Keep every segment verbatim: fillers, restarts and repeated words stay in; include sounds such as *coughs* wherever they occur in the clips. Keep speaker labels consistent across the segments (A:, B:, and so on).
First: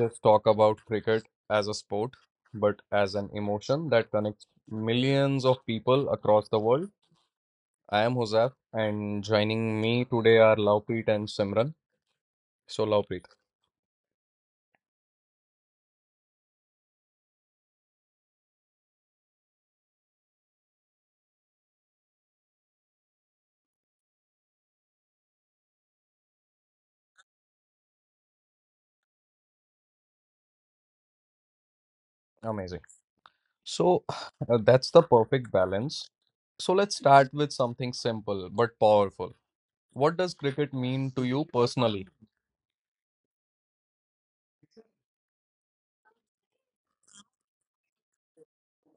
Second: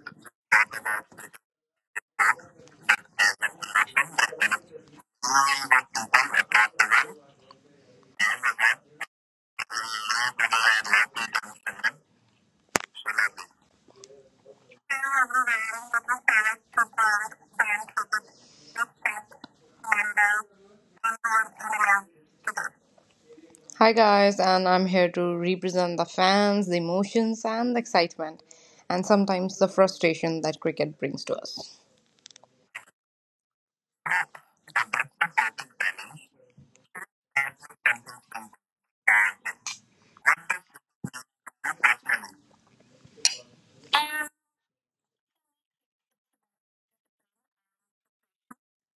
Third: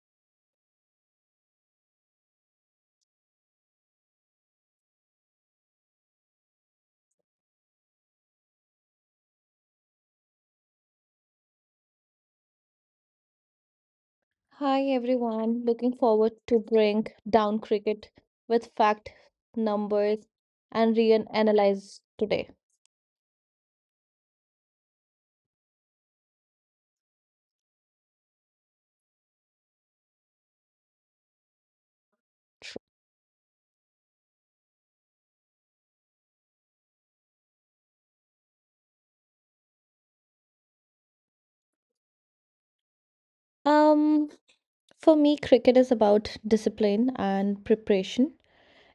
A: just talk about cricket as a sport, but as an emotion that connects millions of people across the world. I am Hosef, and joining me today are Lovepreet and Simran. So, Lovepreet,
B: Hi everyone, looking forward to bring down cricket with fact, numbers, and real analyze today.
C: Hi guys, and I'm here to represent the fans, the emotions, and the excitement, and sometimes the frustration that cricket brings to us.
A: amazing. So, *sighs* uh, that's the perfect balance. So, let's start with something simple but powerful. What does cricket mean to you personally?
B: Um, for me, cricket is about discipline and preparation.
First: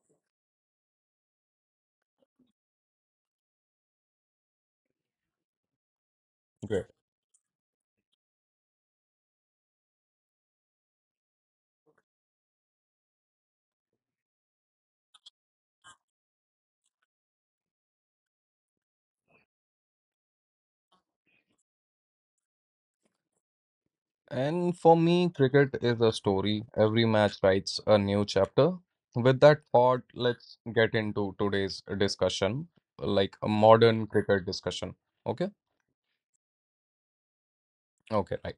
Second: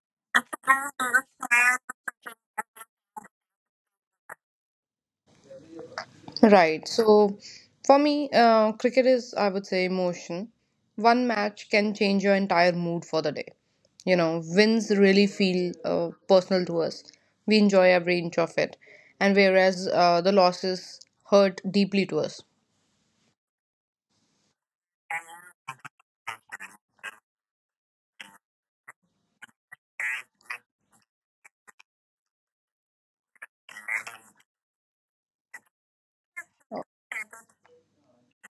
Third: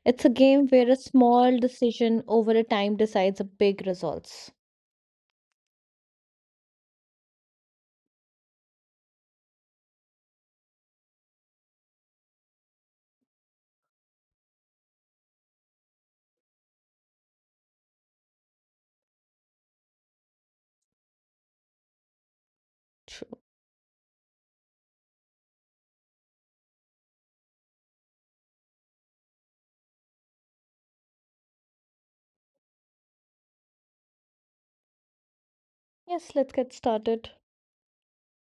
B: It's a game where a small decision over a time decides a big results.
C: Right. So for me, uh, cricket is, I would say, emotion. One match can change your entire mood for the day. You know, wins really feel uh, personal to us. We enjoy every inch of it. And whereas uh, the losses hurt deeply to us.
B: True.
A: And for me, cricket is a story. Every match writes a new chapter. With that thought, let's get into today's discussion, like a modern cricket discussion. Okay?
B: Yes, let's get started.
A: Okay, right.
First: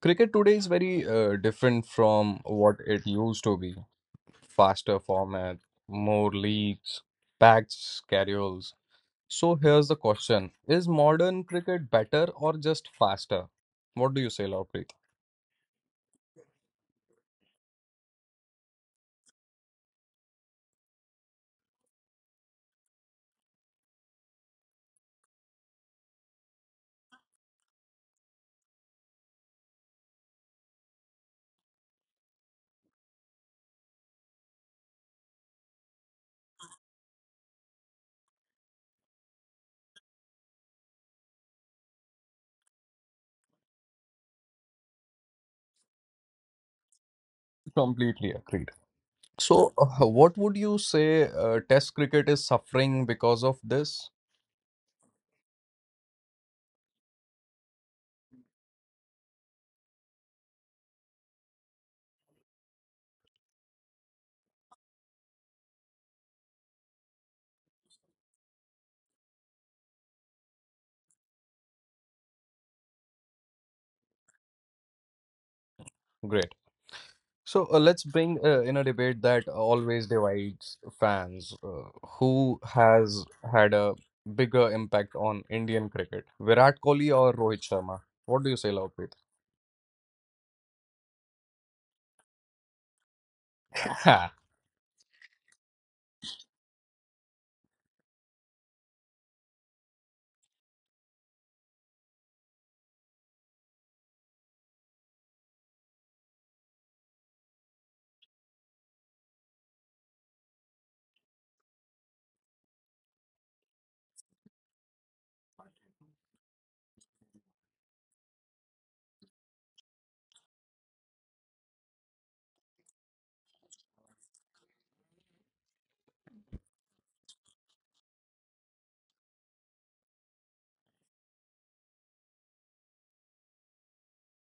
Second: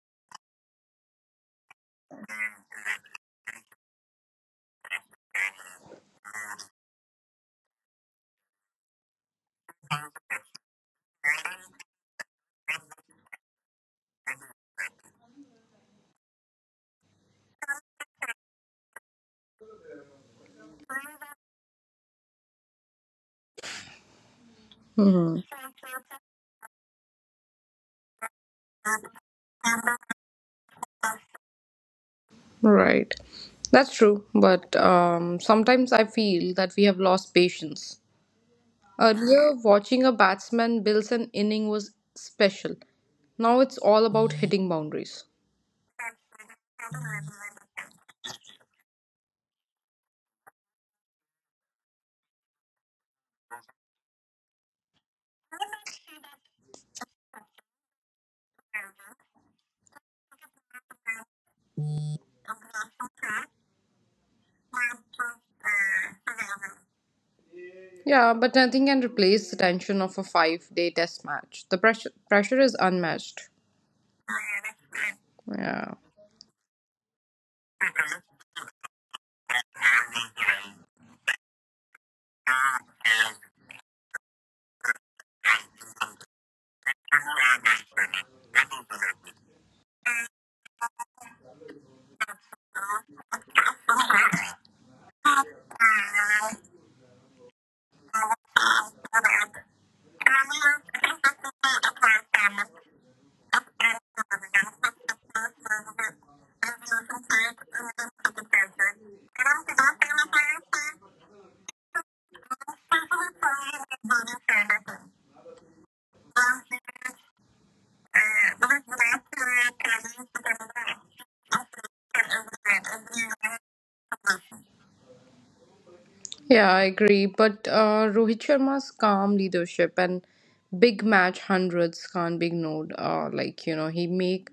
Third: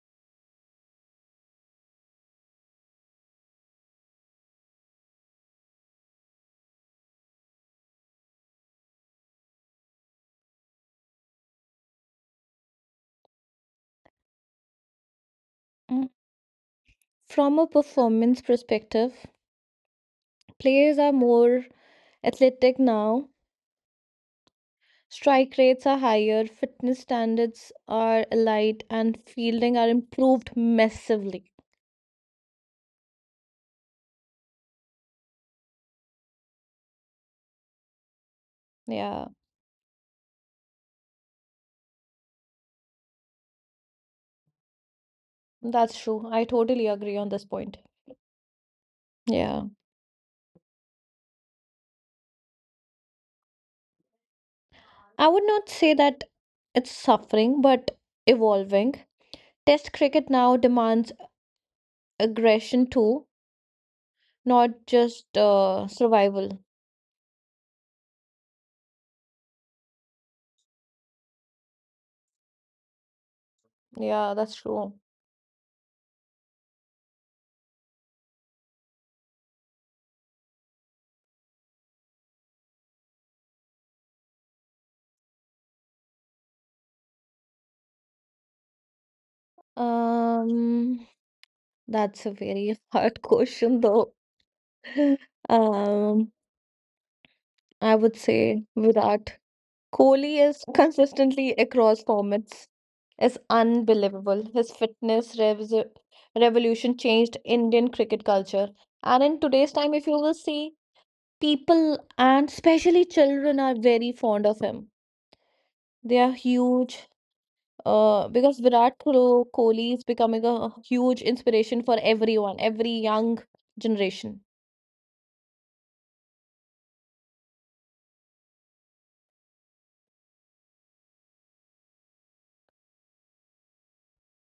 A: Cricket today is very uh, different from what it used to be. Faster format, more leagues, packed schedules. So here's the question. Is modern cricket better or just faster? What do you say, Lovepreet?
B: Mm. From a performance perspective, players are more athletic now.
C: Hmm.
B: Strike rates are higher, fitness standards are elite, and fielding are improved massively.
C: Right. That's true. But um, sometimes I feel that we have lost patience.
B: Yeah,
C: Earlier, watching a batsman build an inning was special. Now it's all about hitting boundaries.
B: that's true. I totally agree on this point.
A: Completely agree.
B: Yeah.
A: So, uh, what would you say uh, Test cricket is suffering because of this?
B: I would not say that it's suffering, but evolving. Test cricket now demands aggression too, not just uh, survival.
C: Yeah, but nothing can replace the tension of a five day test match. The pressure pressure is unmatched.
B: Yeah, that's true.
C: Yeah.
A: Great. So, uh, let's bring uh, in a debate that always divides fans. Uh, who has had a bigger impact on Indian cricket, Virat Kohli or Rohit Sharma? What do you say, Lovepreet?
B: Um, that's a very *laughs* hard question though. *laughs* Um, I would say Virat. Kohli is consistently across formats is unbelievable. His fitness rev- revolution changed Indian cricket culture. And in today's time, if you will see, people and especially children are very fond of him. They are
C: *laughs*
B: huge, uh, because Virat Kohli Kohli is becoming a huge inspiration for everyone, every young generation.
C: Yeah, I agree. But uh, Rohit Sharma's calm leadership and big match hundreds can't be ignored. Uh, like you know, he make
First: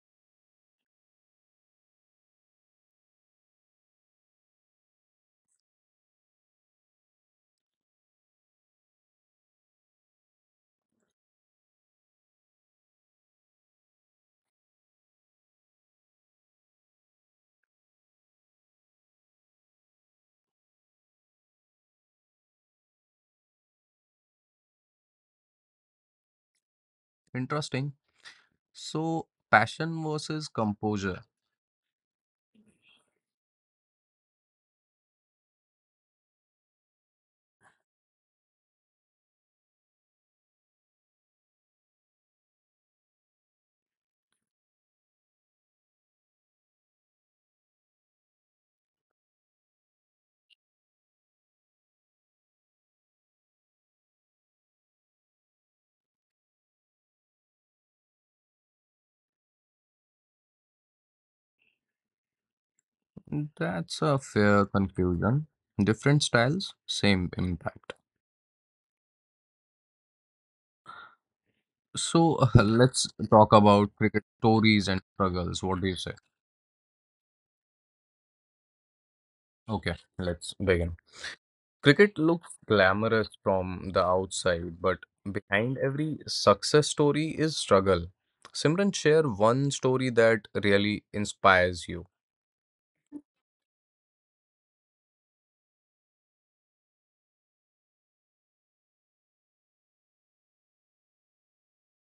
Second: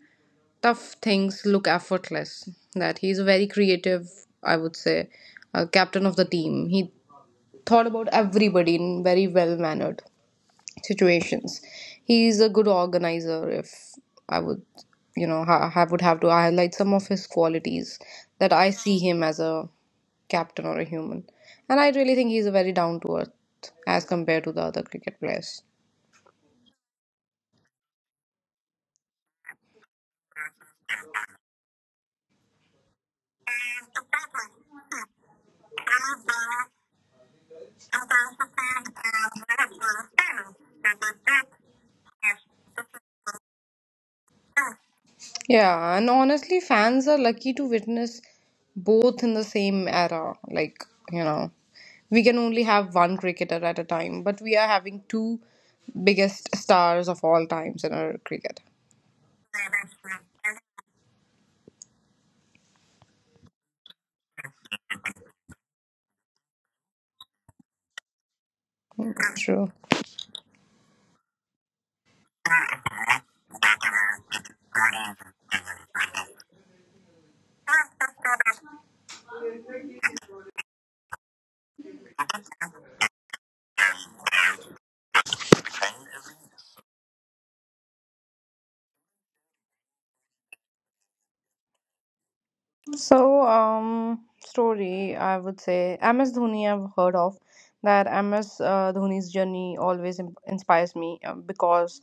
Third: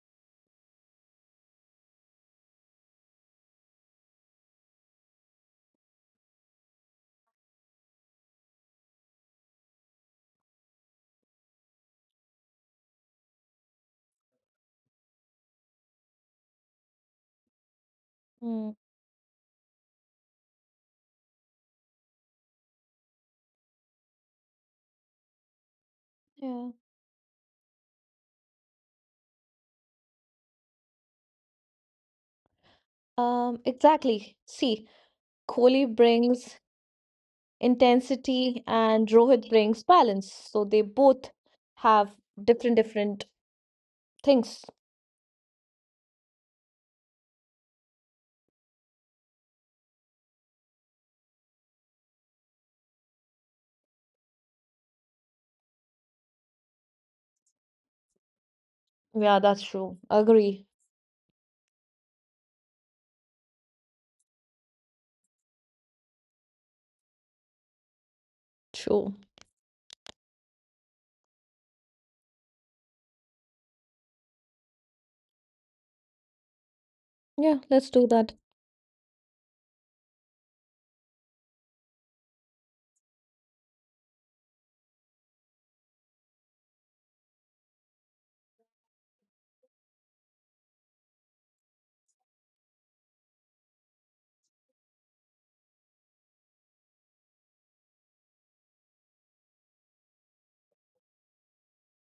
C: tough things look effortless. That he's a very creative, I would say, uh, captain of the team. He thought about everybody in very well mannered situations. He's a good organizer. If I would, you know, ha- I would have to highlight some of his qualities that
B: Mm,
C: I see him as a captain or a human. And I really think he's a very down to earth as compared to the other cricket players.
B: yeah.
A: *laughs* Interesting. So, passion versus composure.
B: Um, exactly. See, Kohli brings intensity and Rohit brings balance. So they both have different different things.
C: Yeah, and honestly, fans are lucky to witness both in the same era. Like, you know, we can only have one cricketer at a time, but we are having two biggest stars of all times in our cricket.
B: Yeah, that's true. Agree.
A: That's a fair conclusion. Different styles, same impact.
C: Mm,
B: True.
C: true.
A: So *laughs* let's talk about cricket stories and struggles. What do you say?
B: Yeah, let's do that.
A: Okay, let's begin. Cricket looks glamorous from the outside, but behind every success story is struggle. Simran, share one story that really inspires you.
C: So, um, story, I would say M S Dhoni, I've heard of that M S uh, Dhoni's journey always im- inspires me uh, because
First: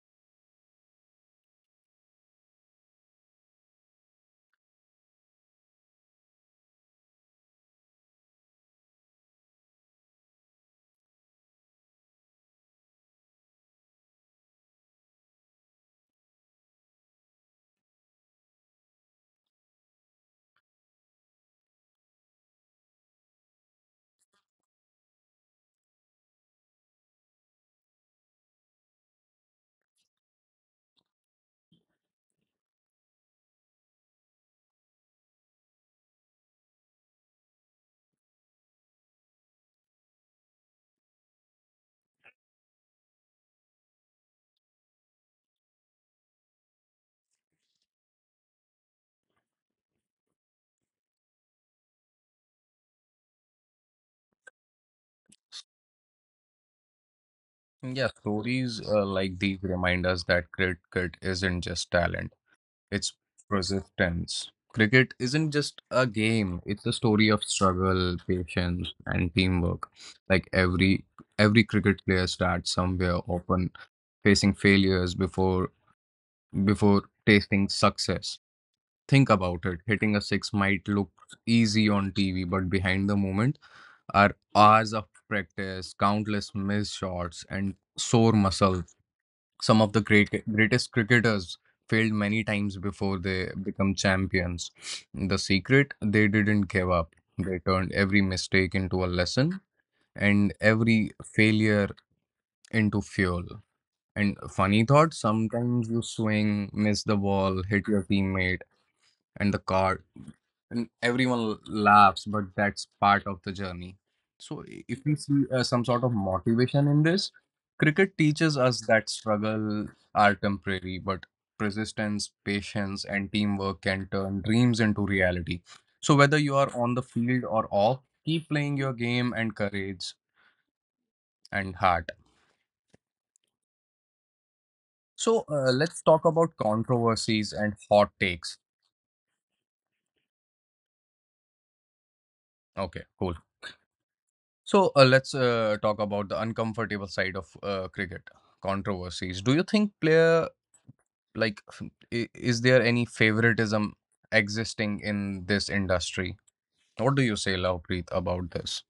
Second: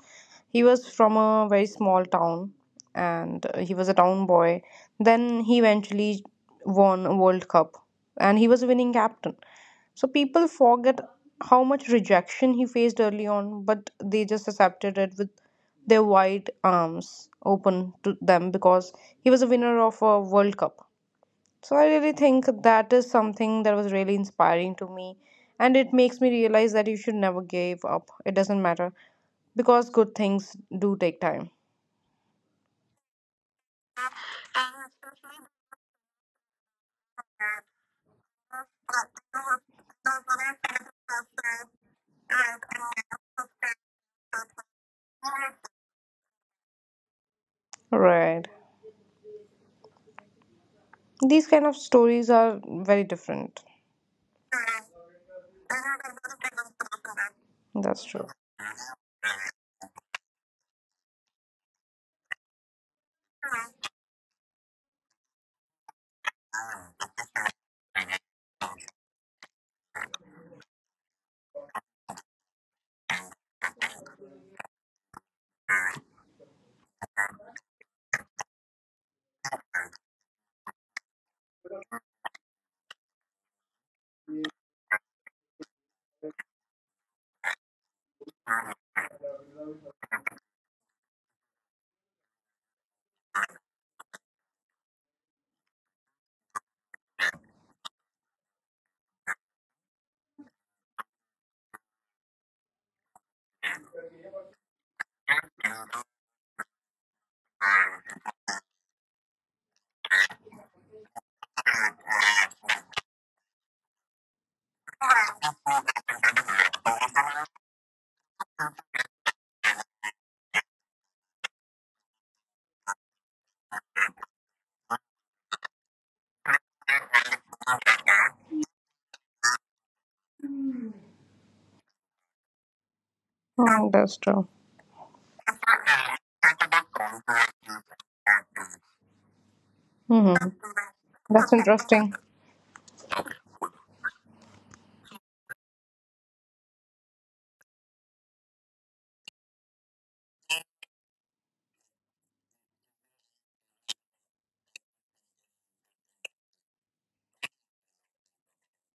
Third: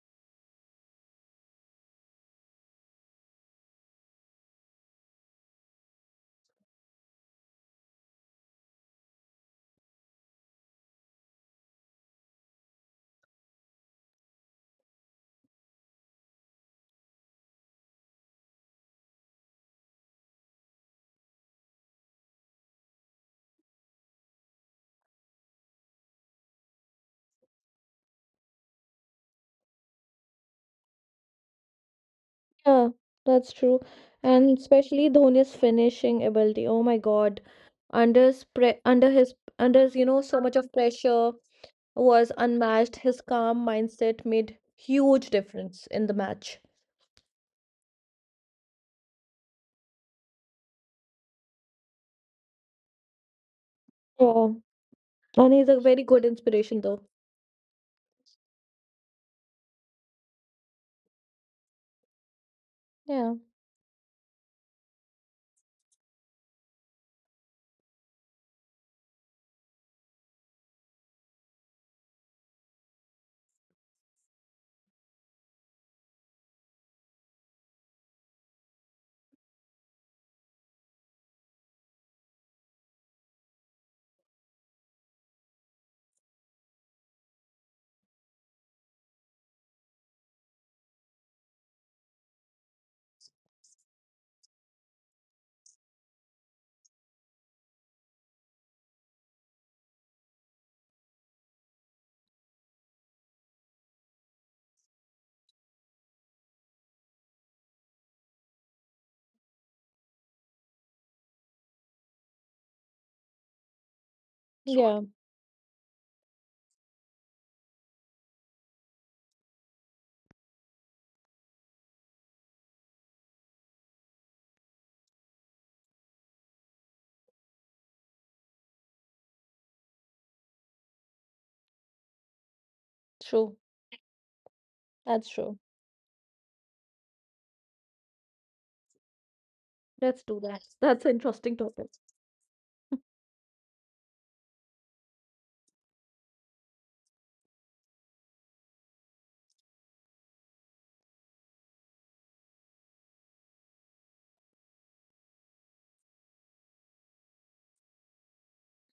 C: he was from a very small town and uh, he was a town boy. Then he eventually won a World Cup and he was a winning captain. So, people forget how much rejection he faced early on, but they just accepted it with their wide arms open to them because he was a winner of a World Cup. So I really think that is something that was really inspiring to me. And it makes me realize that you should never give up. It doesn't matter because good things do take time.
B: Yeah, that's true. And especially Dhoni's finishing ability. Oh my God. Under his pre under his Under his, you know, so much of pressure was unmatched. His calm mindset made huge difference in the match.
C: Right. These kind of stories are very different.
B: Yeah. And he's a very good inspiration though.
C: That's
A: Yeah,
C: true.
A: stories uh, like these remind us that cricket isn't just talent. It's
B: Yeah.
A: persistence. Cricket isn't just a game, it's a story of struggle, patience, and teamwork. Like every every cricket player starts somewhere, often facing failures before before tasting success. Think about it. Hitting a six might look easy on T V, but behind the moment are hours of practice, countless missed shots, and sore muscles. Some of the great greatest cricketers failed many times before they become champions. The secret: they didn't give up. They turned every mistake into a lesson and every failure into fuel. And funny thought, sometimes you swing, miss the ball, hit your teammate and the car, and everyone laughs, but that's part of the journey. so i-
B: Yeah,
A: if we see uh, some sort of motivation in this, cricket teaches us that struggle are temporary, but persistence, patience, and teamwork can turn dreams into reality. So whether you are on the field or off, keep playing your game and courage and heart.
B: true.
C: Mm, that's true.
B: That's
A: So
B: true.
A: uh, let's talk about controversies and hot takes.
B: Let's
C: Hmm.
B: do that. That's an
C: That's
B: interesting topic.
C: interesting.
A: Okay, cool. So uh, let's uh, talk about the uncomfortable side of uh, cricket controversies. Do you think player like f- I- is there any favoritism existing in this industry? What do you say, Lovepreet, about this?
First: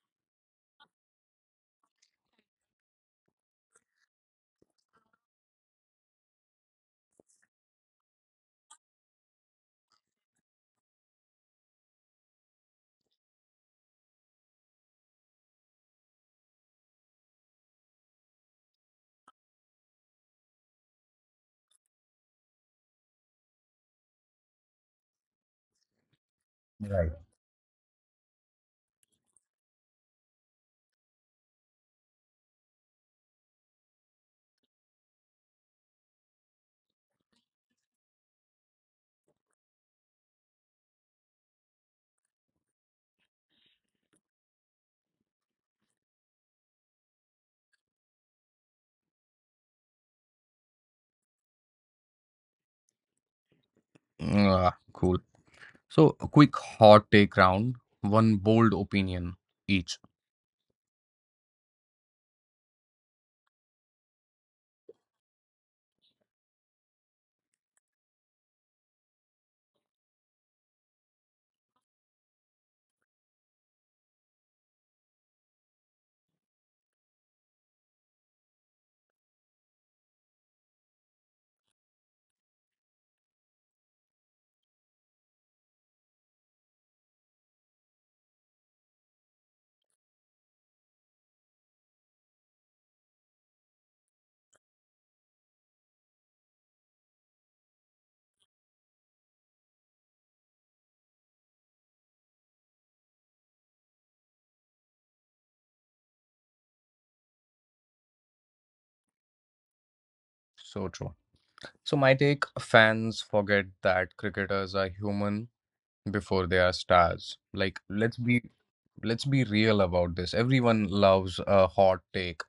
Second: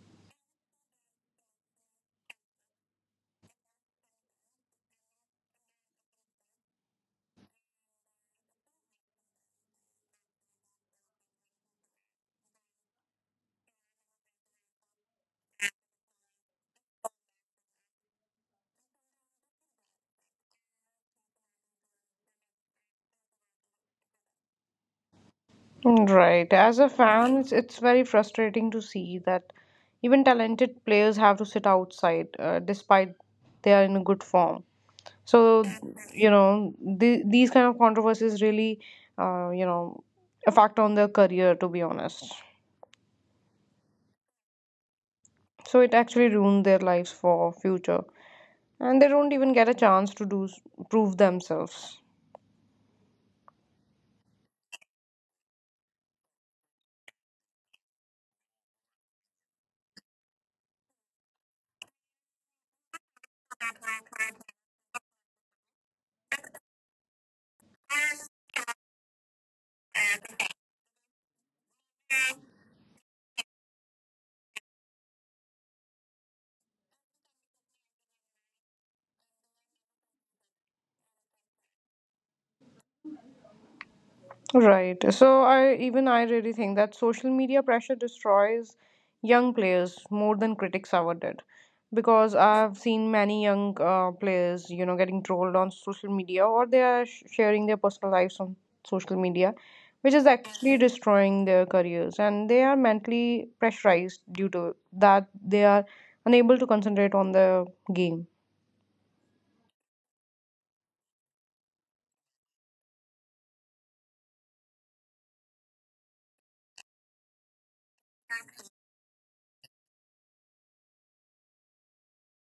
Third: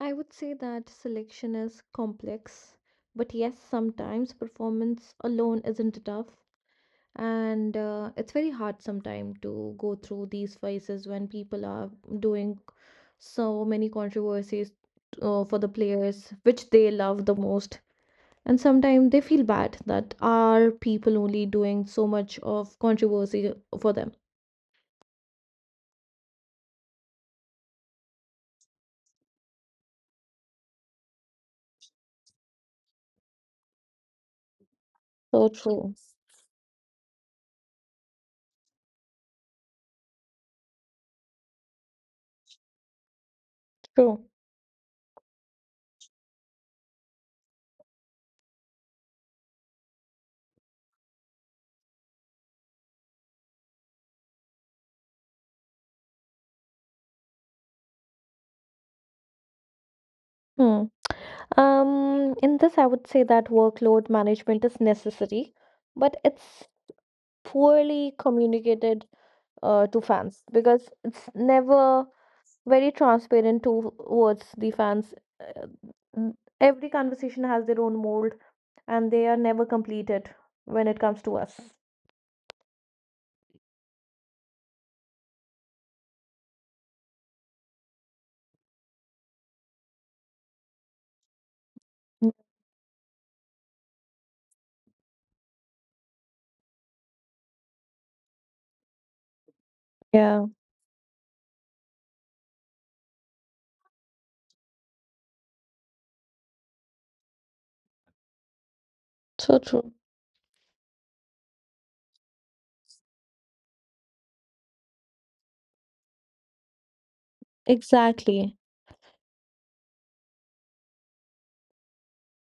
B: I would say that selection is complex, but yes, sometimes performance alone isn't enough. and uh, it's very hard sometimes to go through these phases when people are doing so many controversies uh, for the players which they love the most, and sometimes they feel bad that are people only doing so much of controversy for them.
C: Right. As a
A: Right.
C: fan, it's, it's very frustrating to see that even talented players have to sit outside uh, despite they are in a good form.
B: So
C: So,
B: true.
C: you know, the, these kind of controversies really, uh, you know, affect on their career, to be honest.
B: True.
C: So it actually ruined their lives for future. And they don't even get a chance to do s- prove themselves.
A: Ah, cool. So, a quick hot take round, one bold opinion each.
B: Hmm. Um, in this, I would say that workload management is necessary, but it's poorly communicated uh, to fans because it's never very transparent towards the fans. Uh, n- Every conversation has their own mold, and they are never completed when it comes to us.
C: Right. So I even I really think that social media pressure destroys young players more than critics ever did, because I've seen many young uh, players, you know, getting trolled on social media or they are sh- sharing their personal lives on social media, which is
B: Yeah,
C: actually destroying their careers, and they are mentally pressurized due to that they are unable to concentrate on the game.
B: so true.
A: So true. So, my take: fans forget that cricketers are human before they are stars. Like, let's be
B: Exactly.
A: let's be real about this. Everyone loves a hot take,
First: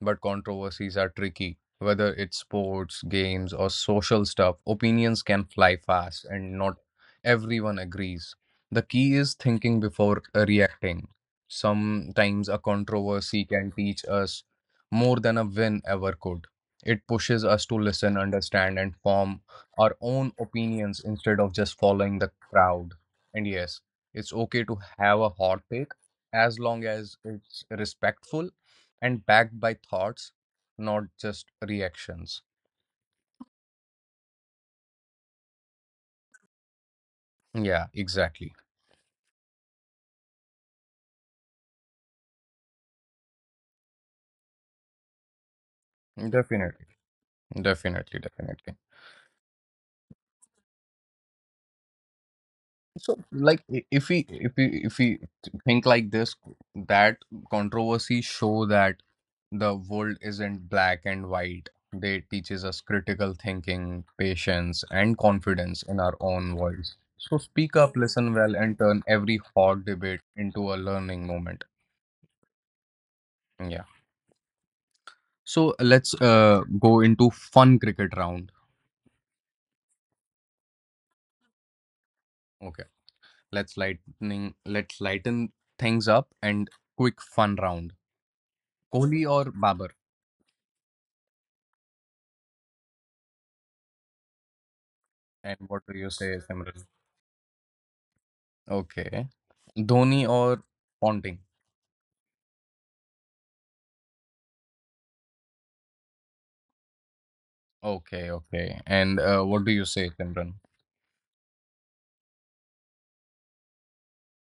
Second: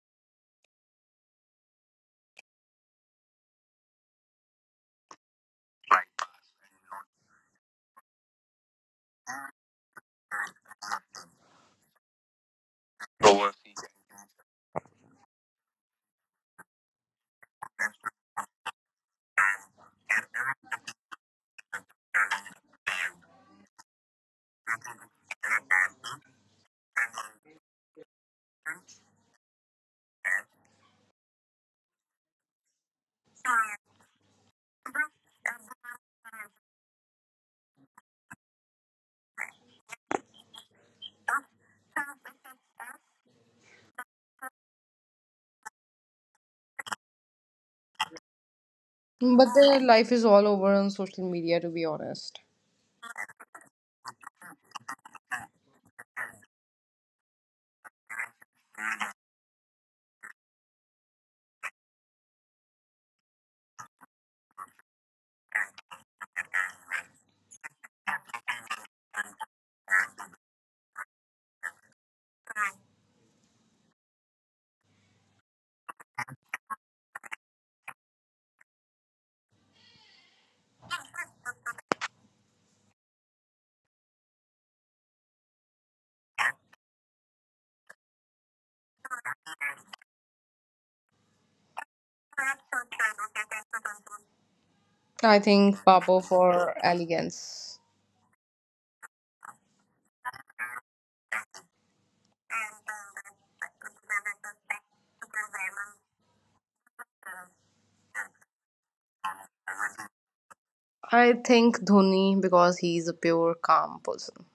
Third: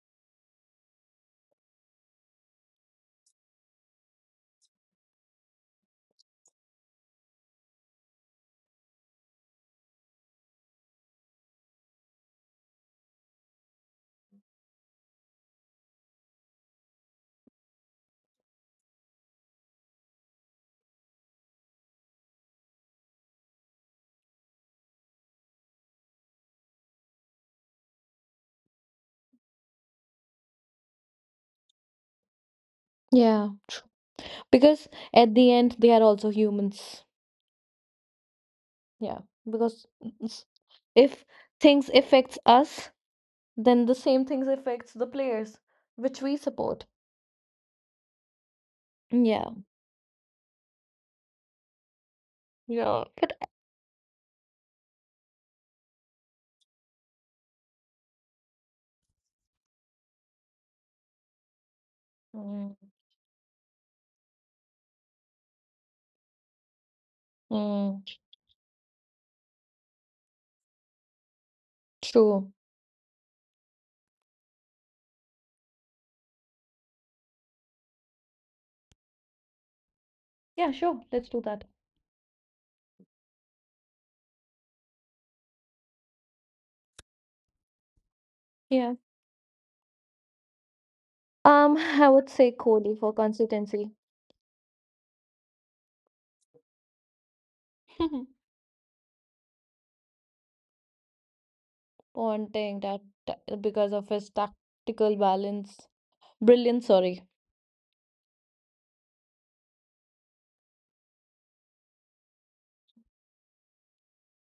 A: but controversies are tricky. Whether it's sports, games, or social stuff, opinions can fly fast and not everyone agrees. The key is thinking before reacting. Sometimes a controversy can teach us more than a win ever could. It pushes us to listen, understand, and form our own opinions instead of just following the crowd. And yes, it's okay to have a hot take as long as it's respectful and backed by thoughts, not just reactions.
B: Yeah, true. Because at the end, they are also humans.
A: Yeah, exactly.
B: Yeah, because s- if things affects us, then the same things affects the players which we support.
A: Definitely. Definitely, definitely.
C: But
B: Yeah.
C: their life is all over on social media, to be honest.
B: Yeah,
A: So
B: but.
A: like I- if we if we if we think like this, that controversy show that the world isn't black and white. They teaches
B: Mm,
A: us critical thinking, patience, and confidence in our own voice. So speak up,
B: mm,
A: listen well, and turn every hot debate into a learning moment.
B: true.
A: Yeah. So let's uh, go into fun cricket round.
B: Yeah, sure. Let's do that.
A: Okay. Let's lightning let's lighten things up and quick fun round.
B: Yeah.
A: Kohli or Babar?
B: Um, *laughs* I would say Kohli for consistency.
C: I
A: And
C: think
A: what do you
C: Papo
A: say,
C: for
A: Simran?
C: elegance.
B: *laughs*
A: Okay. Dhoni or Ponting?
B: Wanting that t- because of his tactical balance, brilliant. Sorry.
A: Okay, okay. And uh, what do you say, Simran?
C: I think Dhoni because he's a pure, calm person.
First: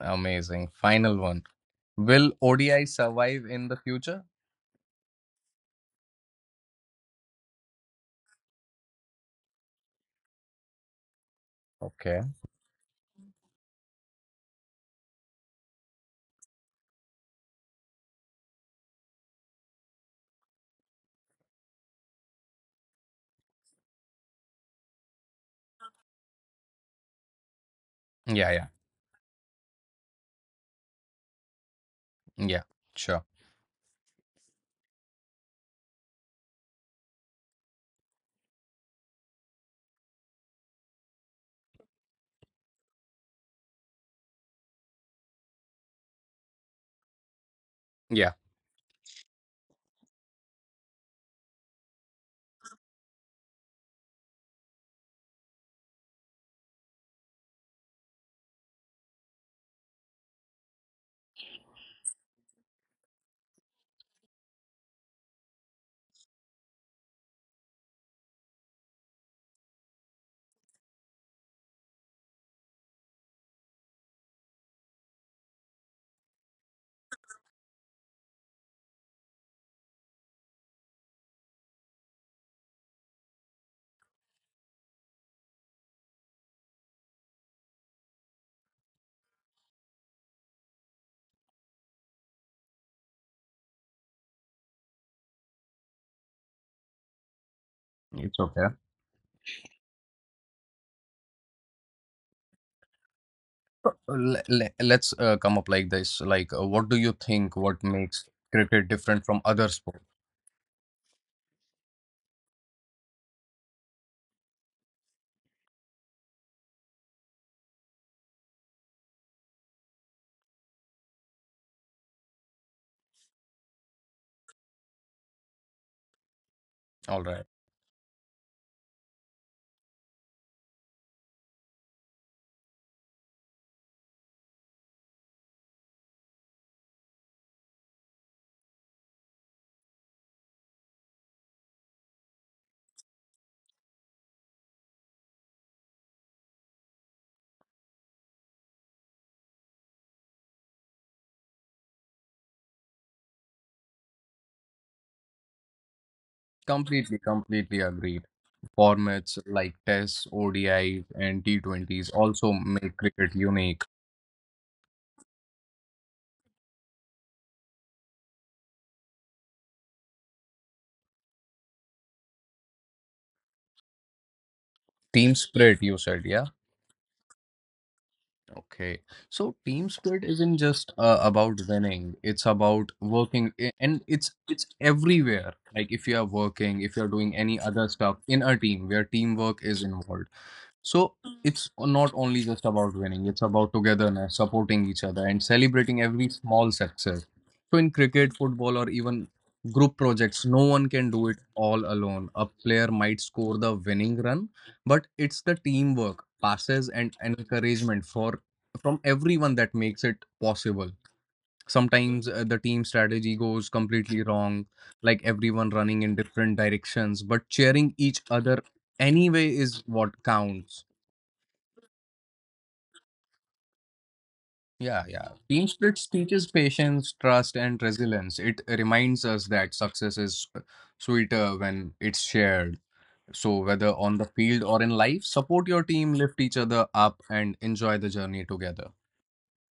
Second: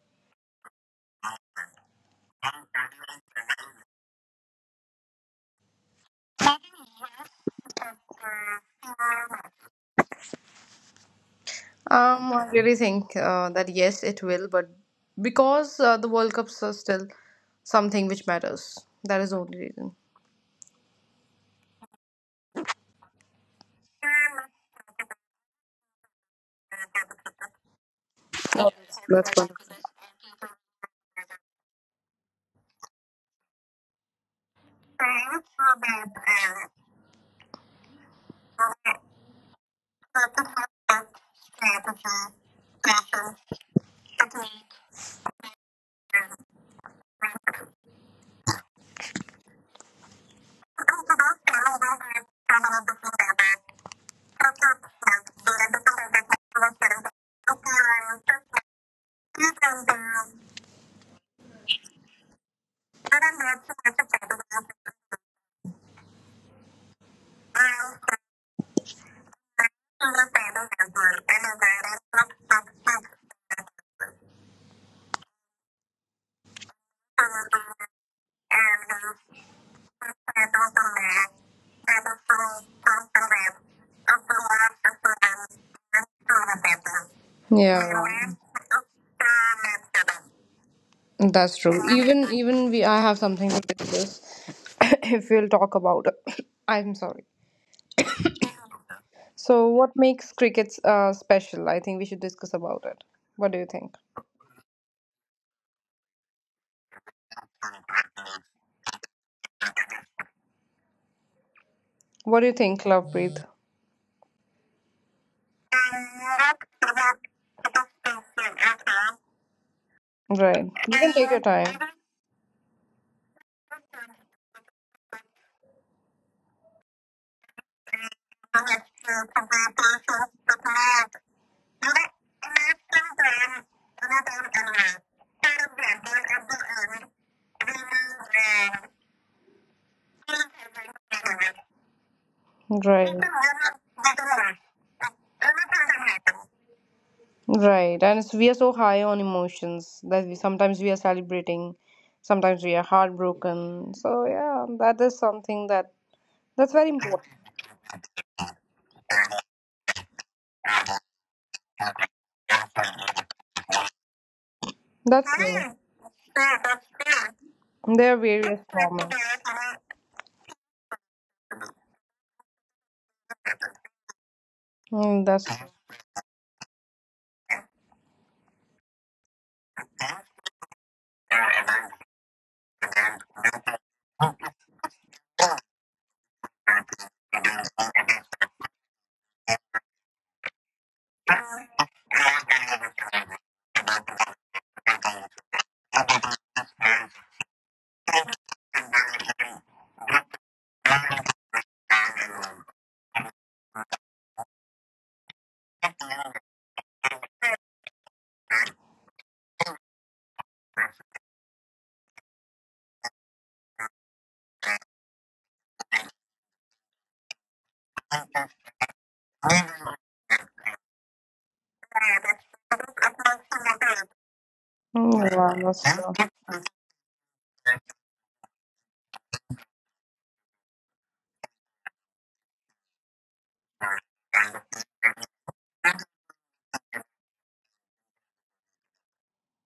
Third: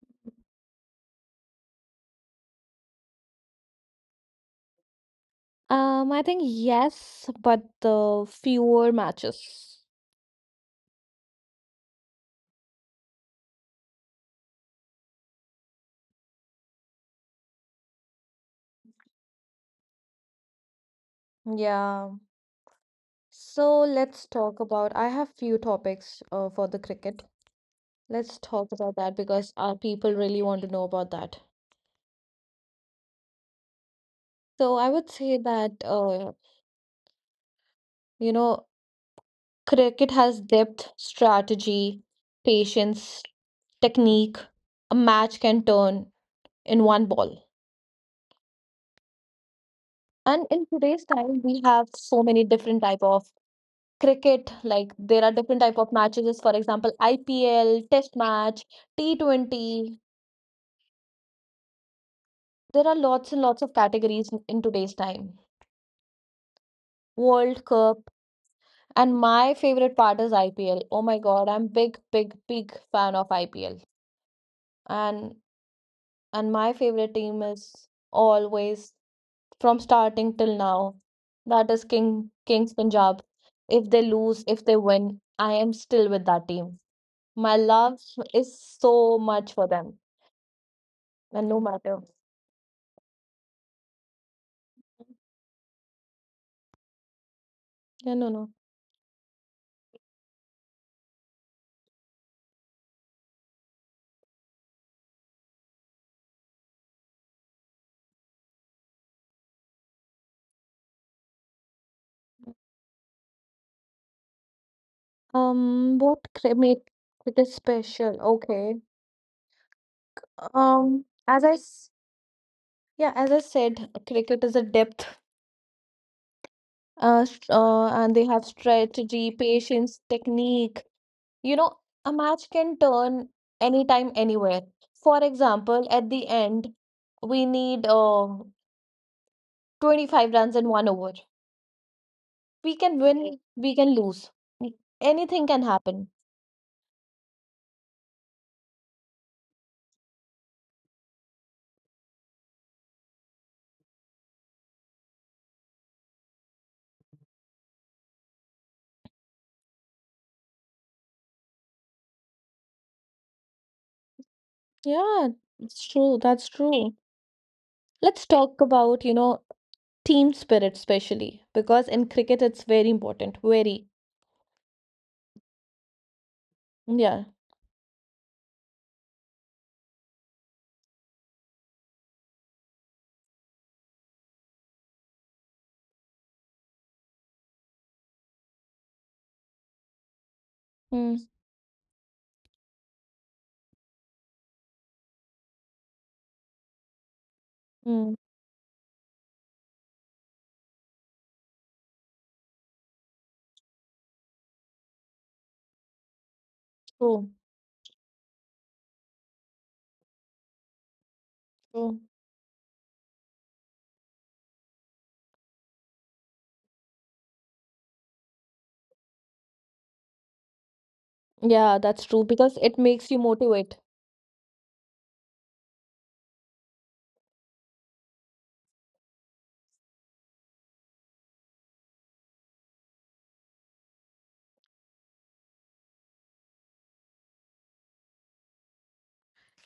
A: Amazing. Final one. Will O D I survive in the future?
B: Um, I think yes, but the fewer matches.
A: Okay.
C: Um, I really think uh, that yes, it will, but because uh, the World Cups are still something which matters. That is the only reason.
B: Yeah. So let's talk about. I have few topics uh, for the cricket. Let's
A: Yeah, yeah.
B: talk
C: Oh,
B: about that
C: that's
B: because our people really want to know about that.
A: Yeah. Sure.
B: So I would say that uh, You know. Cricket has depth, strategy, patience, technique.
C: good.
B: A match can turn in one ball.
A: Yeah.
B: And in today's time, we have so many different type of cricket. Like there are different type of matches. For example, I P L, Test match, T Twenty. There are lots and lots of categories in in today's time. World Cup. And my favorite part is I P L. Oh my God, I'm big, big, big fan of I P L. And and my favorite team is always from starting till now. That is King Kings Punjab. If they lose, if they win, I am still with that team. My love
C: Yeah.
B: is so much for them, and
C: That's
B: no
C: true.
B: matter.
C: Even even we I have something to discuss *coughs* if we'll talk about it. *coughs* I'm sorry.
B: Yeah, no,
A: It's
B: no.
A: okay.
C: So what makes crickets uh special? I think we should discuss about it. What do you
A: So,
C: think?
A: le- le- Let's uh, come up like this. Like, uh, what do you think? What makes cricket different from other sports?
C: What do you think, Lovepreet?
B: Um, what cri- make cricket special? Okay.
C: Right. You
B: Um,
C: can take your
B: as I
C: time.
B: s- yeah, as I said, cricket is a depth
A: All
B: uh,
A: right.
B: st- uh, and they have strategy, patience, technique. You know, a match can turn anytime, anywhere. For example, at the end, we need uh,
C: *laughs*
B: twenty-five runs in one over. We can
C: Right.
B: win, we can lose. N- Anything can happen.
C: Right. And it's, we are so high on emotions that we sometimes we are celebrating, sometimes we are heartbroken. So yeah, that is something that that's very
A: Completely,
C: important.
A: completely agreed. Formats like Tests, O D Is, and T twenties also make cricket unique.
B: Yeah,
C: That's me.
B: it's true. That's true.
C: There are
B: Let's
C: various
B: talk about,
C: traumas.
B: you know, team spirit, especially because in cricket it's very important. Very.
C: Mm,
A: Team
C: that's.
A: spirit, you said, yeah?
B: Yeah.
A: Okay. So team spirit isn't just uh, about winning. It's about working, I- and it's it's everywhere. Like if you are working, if you're doing any other stuff in a team where teamwork is involved. So
B: Mm,
A: it's not only just about winning, it's about togetherness, supporting each other, and celebrating every small success. So in
B: mm,
A: cricket, football, or even group projects, no one can do it all alone. A player might score the winning run, but it's the teamwork, passes, and
B: true.
A: encouragement for from everyone that makes it possible.
B: True.
A: Sometimes uh, the team strategy goes completely wrong, like everyone running in different directions, but cheering each other anyway is what counts.
B: Yeah, that's true because it makes you motivate.
A: Yeah,
C: Mm,
A: yeah. Team
C: yeah, that's
A: spirits
C: true.
A: teaches patience, trust, and resilience. It reminds us that success is sweeter when it's shared. So, whether on the field or in life, support your team, lift each other up, and enjoy the journey together.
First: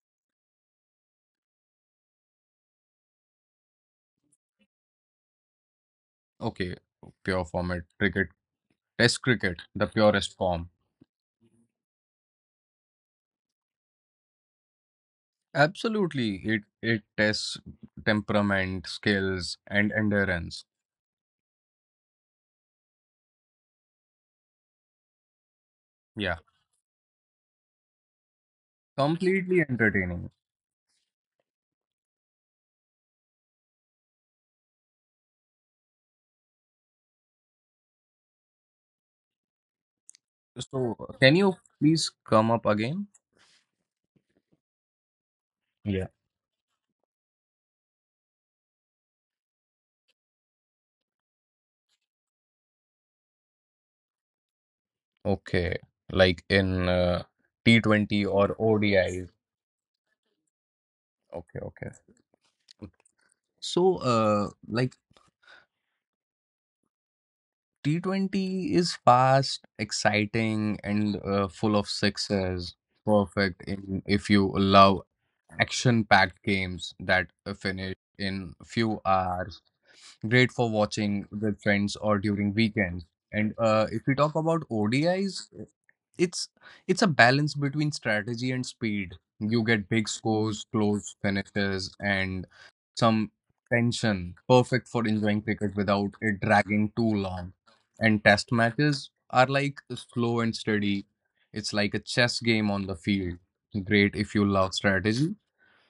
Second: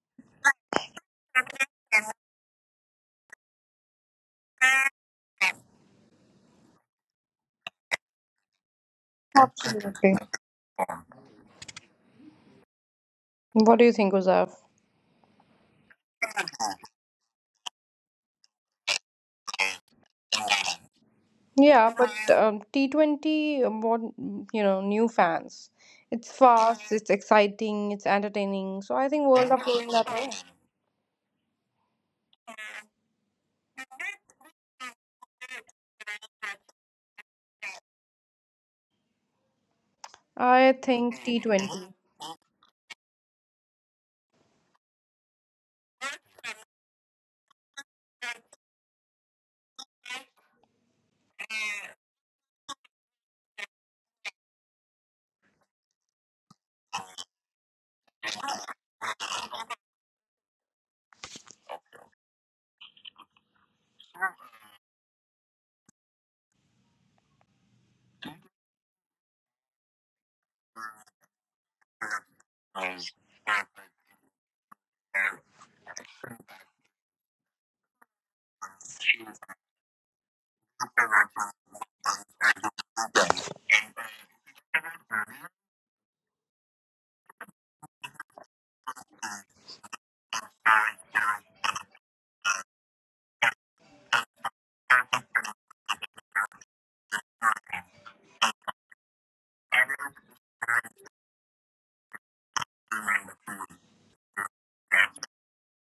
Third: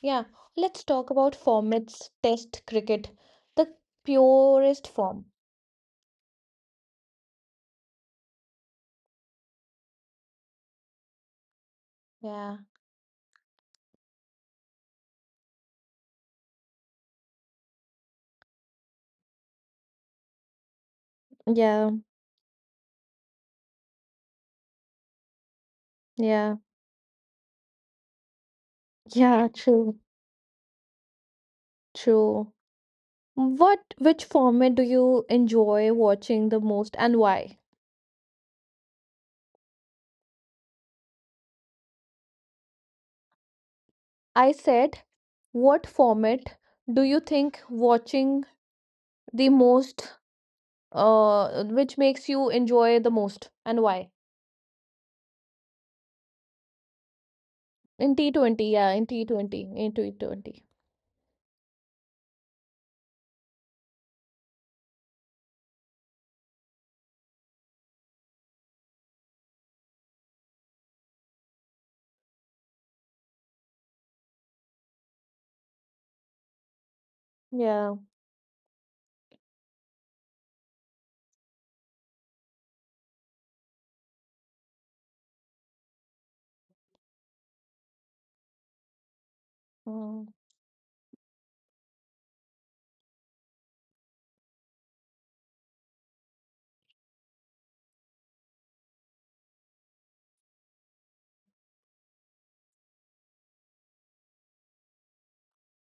B: Yeah, let's talk about formats test cricket, the purest form.
A: Okay, pure format cricket, test cricket, the
C: Absolutely.
A: purest form.
B: Yeah.
C: What do you think, Uzaf?
A: Absolutely, it it tests temperament, skills, and endurance.
B: Yeah,
C: Yeah, but um, T twenty, um, what you know, new fans. It's
A: Yeah,
B: yeah,
C: fast, it's exciting, it's entertaining. So I think
B: yeah,
C: World
A: completely
C: Cup.
B: true,
C: will-
A: entertaining.
B: true. What, which format do you enjoy watching the most and why?
C: I
A: So,
C: think
A: can you
C: T twenty.
A: please come up again?
B: I said, what
A: Yeah.
B: format do you think watching the most, uh, which makes you enjoy the most and why?
A: Okay, like in uh,
B: In
A: T twenty or
B: T twenty, yeah, in
A: O D I.
B: T twenty, in T twenty.
A: Okay, okay. So, uh, like T twenty is fast, exciting, and uh, full of sixes. Perfect in if you love action-packed games that uh, finish
B: Yeah.
A: in few hours. Great for watching with friends or during weekends. And uh, if we talk about O D Is, it's it's a balance between strategy and speed. You get big
B: Mm.
A: scores, close finishes, and some tension. Perfect for enjoying cricket without it dragging too long. And test matches are like slow and steady. It's like a chess game on the field. Great if you love strategy,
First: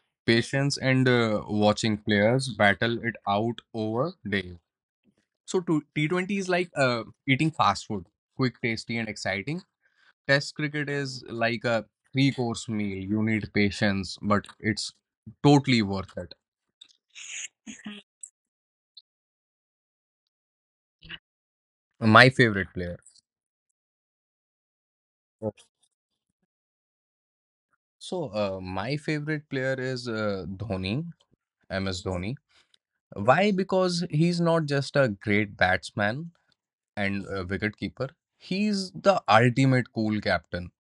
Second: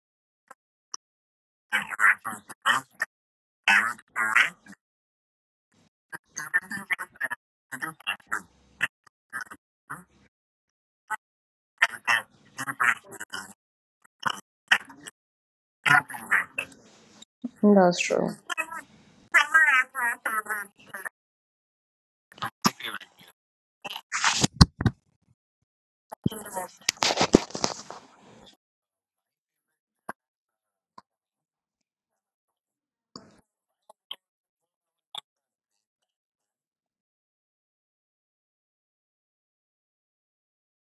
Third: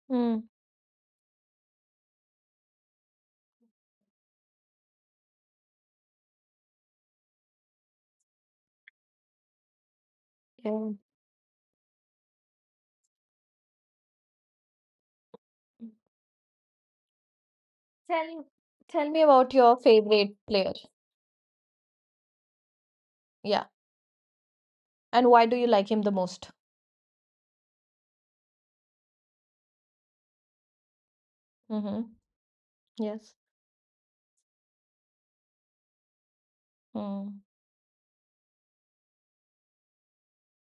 B: Hmm.
A: patience, and uh, watching players battle it out over days. So to- T twenty is like uh, eating fast food, quick, tasty, and exciting. Test cricket
B: Yeah.
A: is like a three course meal. You need patience, but it's totally worth it.
C: That's true.
B: Tell tell me about your favorite player.
A: My favorite player.
B: Yeah. And why
A: Oh.
B: do you like him the most?
A: So uh, my favorite player is uh, Dhoni, M S
B: Mm-hmm.
A: Dhoni.
B: Yes.
A: Why? Because he's not just a great batsman and
B: Mm.
A: uh, wicketkeeper. He's the ultimate cool captain.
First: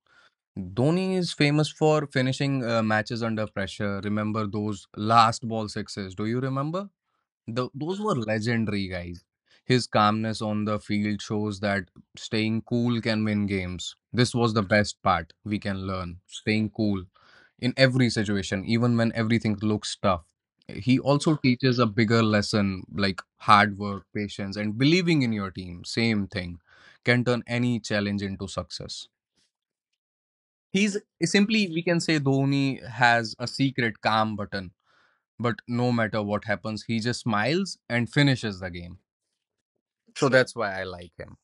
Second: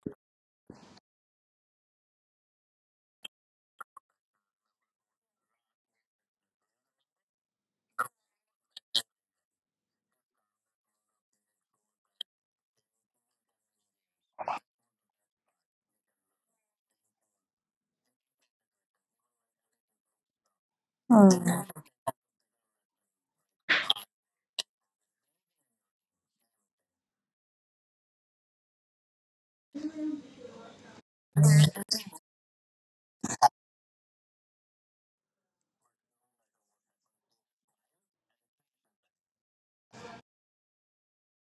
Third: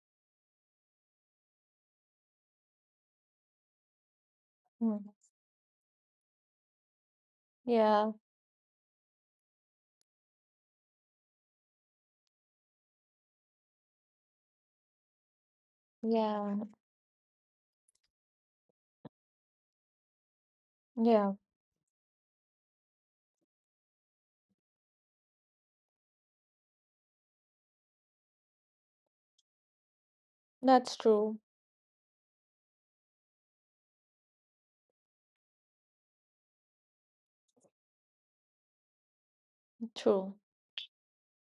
A: Dhoni is famous for finishing uh, matches under pressure. Remember those
B: Mm.
A: last ball sixes? Do you remember? The, those
B: Yeah.
A: were legendary, guys. His calmness on the field shows that staying cool can win games. This was the best part we can learn:
B: Yeah.
A: staying cool in every situation, even when everything looks tough. He
C: Hmm.
B: Yeah.
A: also teaches a bigger lesson, like hard work, patience, and believing in your team. Same thing can turn any challenge into success.
B: That's
A: He's
B: true.
A: simply, we can say, Dhoni has a secret calm button, but no matter what happens, he just smiles and finishes the game. So
B: True.
A: that's why I like him.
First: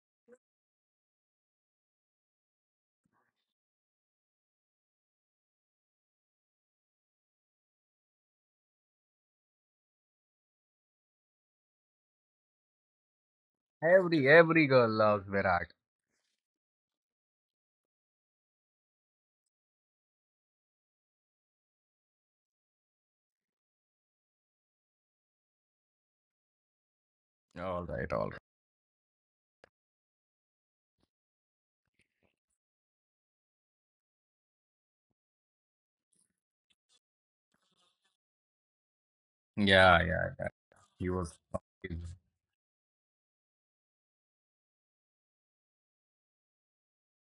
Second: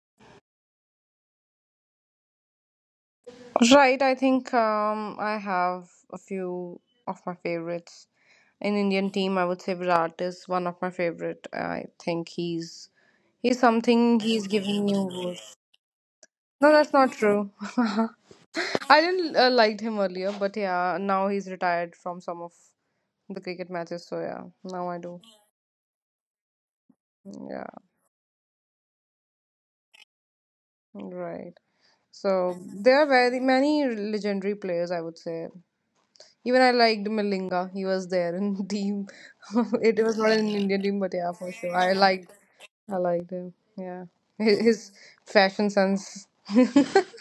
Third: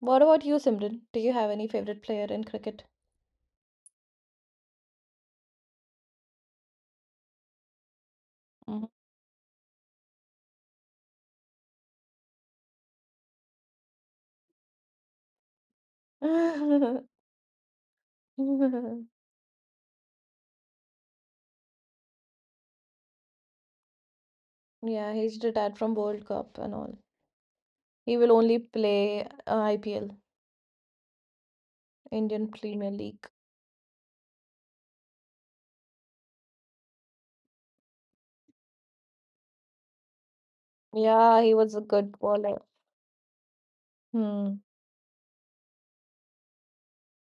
B: What about you, Simran? Do you have any favorite player in cricket?
C: Right, I think um, I have a few of my favorites in
B: Mm-hmm.
C: Indian team, I would say Virat is one of my favorite. I think he's he's something
A: Every
C: he's
A: every girl
C: giving
A: loves
C: you.
A: Virat.
C: No, that's
B: *laughs*
C: not true. *laughs* I didn't uh, liked him earlier, but yeah, now he's retired from some of the cricket matches. So yeah, now I
B: Yeah,
C: do.
B: he's retired from World Cup and all.
C: Yeah,
A: All right,
B: He
A: all
B: will
A: right.
B: only play uh, I P L,
C: right.
B: Indian
C: So
B: Premier
C: there are
B: League.
C: very many legendary players. I would say even I liked Malinga. He was there in team. *laughs*
A: Yeah,
C: it was
A: yeah,
C: not
A: yeah.
C: an Indian team,
A: He
C: but
A: was.
C: yeah,
B: Yeah, he
C: for
B: was
C: sure.
B: a
C: I
B: good
C: liked
B: bowler.
C: I liked him. Yeah, his,
B: Hmm.
C: his fashion sense *laughs*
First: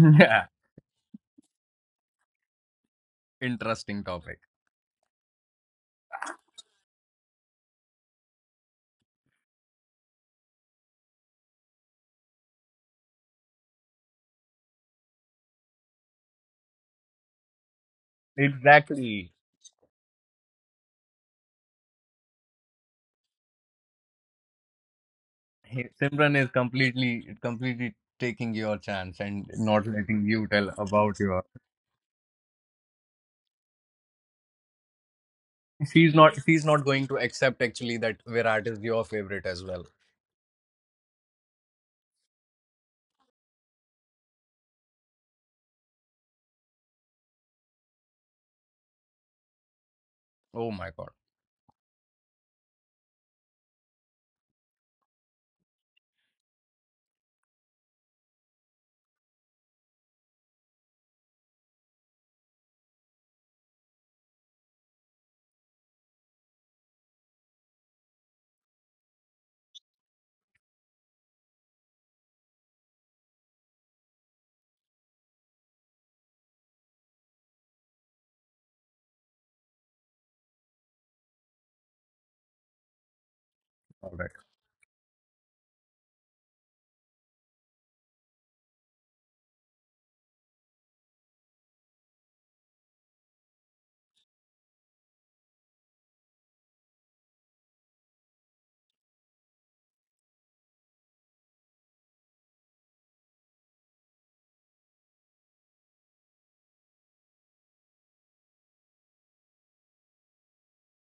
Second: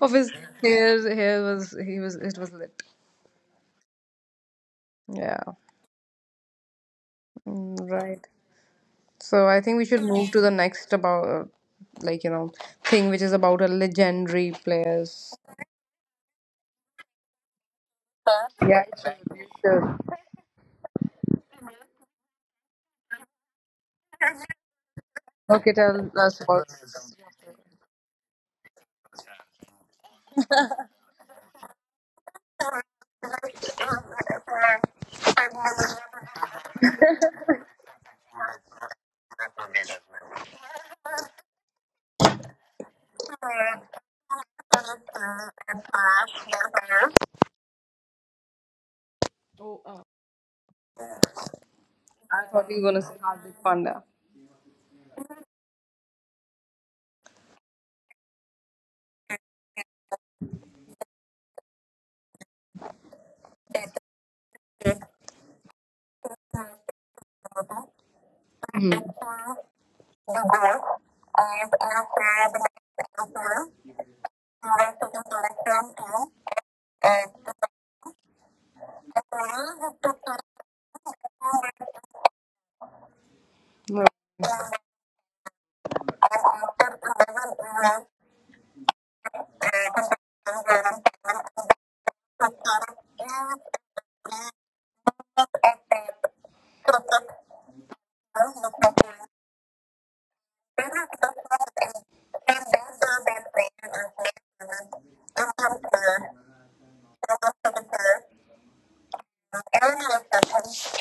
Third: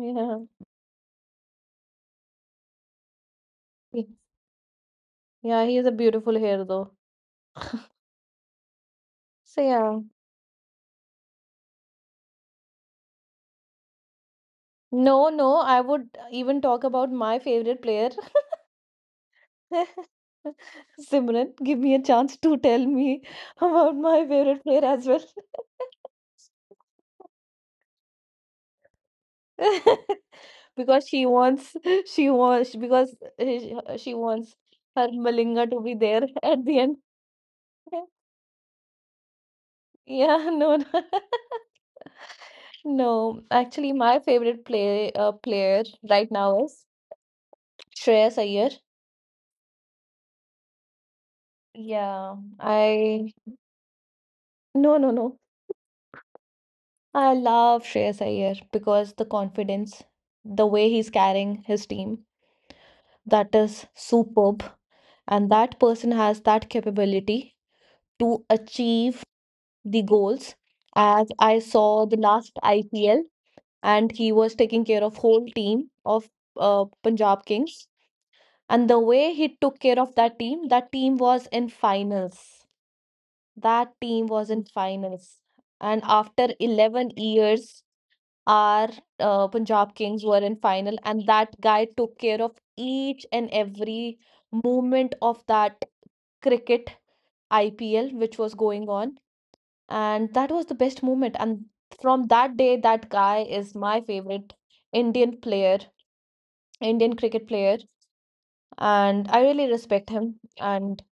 C: of his
A: Yeah,
C: hair hair was he was it was lit.
B: Yeah.
A: interesting topic.
C: Yeah.
B: Yeah, he has a beautiful hair though.
C: Mm, right. So I
B: So
C: think we
B: yeah.
C: should move to the next about uh, like you know thing which is about a legendary
B: No,
C: players.
B: no, I would even talk about my favorite player.
C: Yeah,
A: Exactly.
C: sure.
B: *laughs* Simran, give me a chance to tell me *laughs* about my favorite player as well.
C: Okay,
A: He,
C: tell
A: Simran
C: us
A: is completely completely taking your chance and not
B: *laughs*
A: letting you tell
B: Because
A: about
B: she
A: your.
B: wants, she wants, because she she wants her Malinga to be
A: She's
B: there
A: not. She's
B: at
C: about.
B: the
A: not
B: end.
A: going to accept actually that
B: *laughs*
C: Oh,
A: Virat is
C: uh, I
A: your favorite as well.
B: Yeah, no, no. *laughs* No, actually, my favorite play uh, player right now is Shreyas Iyer.
A: Oh my god.
B: Yeah,
C: thought you were gonna say
B: I.
C: Hardik Pandya.
B: No, no, no. I love Shreyas Iyer because the confidence, the way he's carrying his team, that is superb. And that person has that capability to achieve the goals. As I saw the last I P L, and he was taking care of whole team of uh, Punjab Kings. And the way he took care of that team, that team was in finals. That
A: All
B: team
A: right.
B: was in finals. And after eleven years, our uh, Punjab Kings were in final, and that guy took care of each and every moment of that cricket I P L which
C: No.
B: was going on,
C: *laughs*
B: and that was the best moment. And from that day, that guy is my favorite Indian player, Indian cricket player, and I really respect him. And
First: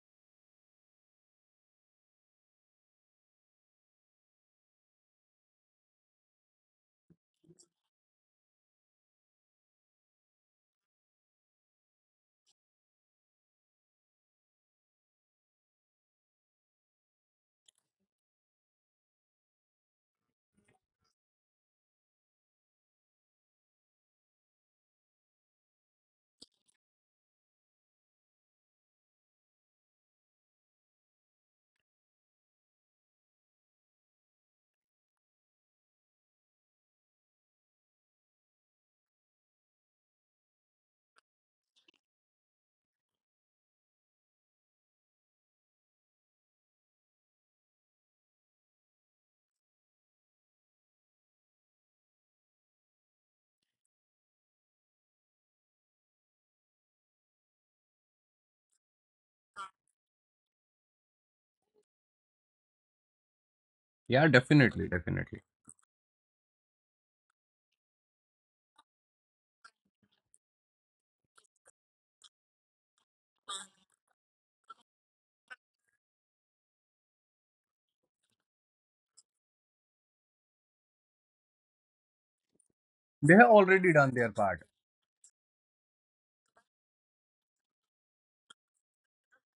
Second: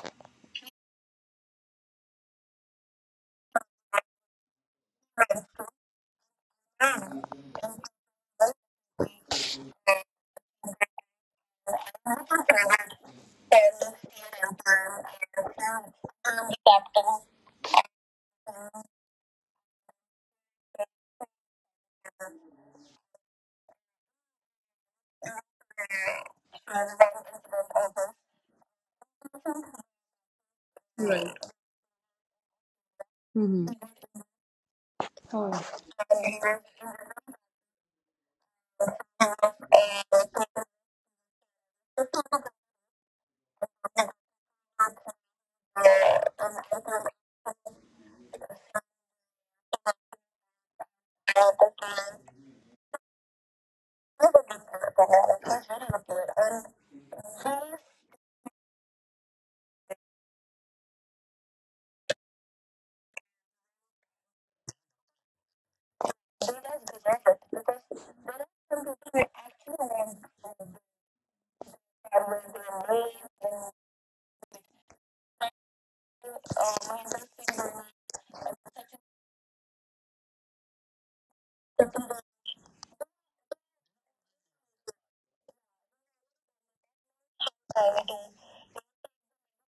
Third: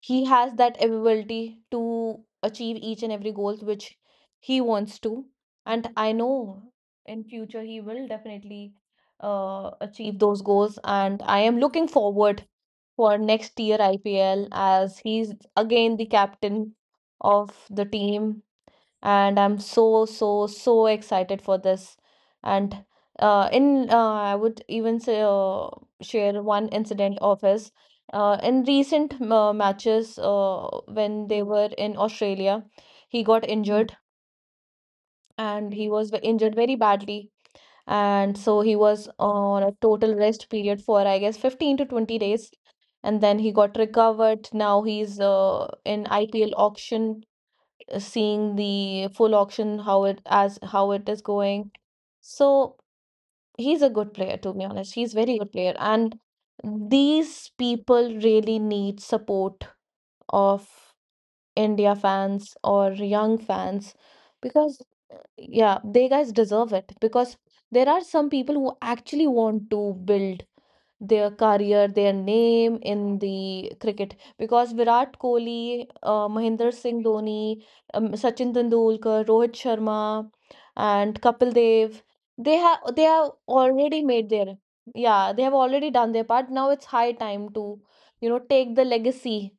B: he has that ability to achieve each and every goal which he wants to, and I know in future he will definitely uh, achieve those goals, and I am looking forward for next year IPL as he's again the captain of the team, and I'm so so so excited for this. And uh, in uh, I would even say, uh, share one incident of his uh, in recent uh, matches uh, when
C: Right.
B: they were in Australia. He got
C: Mm-hmm.
B: injured, and he was ve- injured very badly, and so he was on a total rest period for I guess fifteen to twenty days, and then he got recovered. Now
C: Oh.
B: he's uh, in IPL auction, seeing the full auction how it as how it is going. So he's a good player, to be honest. He's very good player, and these people really need support of India fans or young fans
A: Yeah,
B: because
A: definitely, definitely.
B: yeah, they guys deserve it because there are some people who actually want to build their career, their name in the cricket. Because Virat Kohli, uh, Mahendra Singh Dhoni, um, Sachin Tendulkar, Rohit Sharma, and Kapil Dev, they have they have
A: They have already
B: already
A: done
B: made
A: their
B: their.
A: part.
B: Yeah, they have already done their part. Now it's high time to, you know, take the legacy,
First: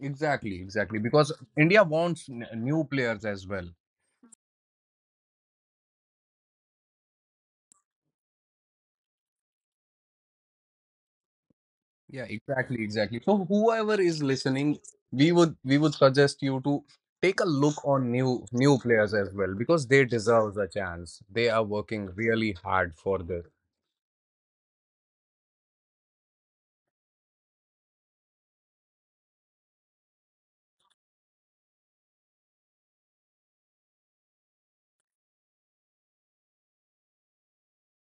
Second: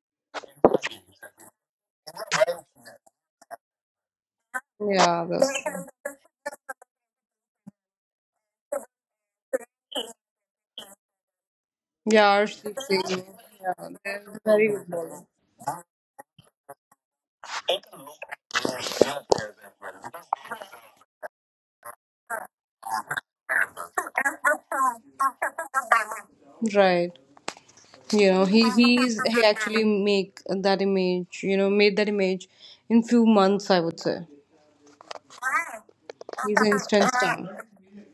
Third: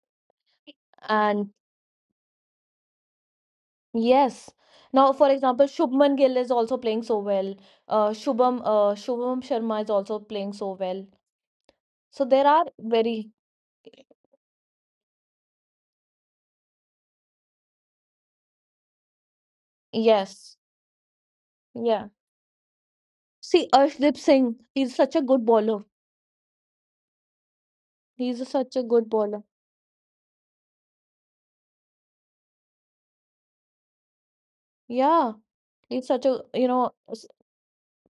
A: Exactly, exactly. Because
B: and
A: India wants n- new players as well.
B: yes. Now,
C: Yeah,
B: for example,
C: the,
B: Shubman Gill is also playing so well. Uh, Shubham, uh, Shubham Sharma is also playing so well.
A: Yeah,
B: So
C: yeah,
B: there are
C: Arshdeep
A: exactly, exactly.
C: Singh,
B: very,
A: So whoever is
C: very
A: listening,
C: good bowler.
A: we would we would suggest you to take a look on new new players as well because they deserve
B: yes.
A: a chance. They are working
B: Yeah.
A: really hard for this.
B: See, Arshdeep Singh, he's such a good bowler.
C: Right. You
B: He's
C: know,
B: a-
C: he
B: such a good
C: he's he
B: bowler.
C: actually make that image. You know, made that image in few months. I would say
B: Yeah, he's such a, you
C: using
B: know,
C: strength
B: s-
C: stone.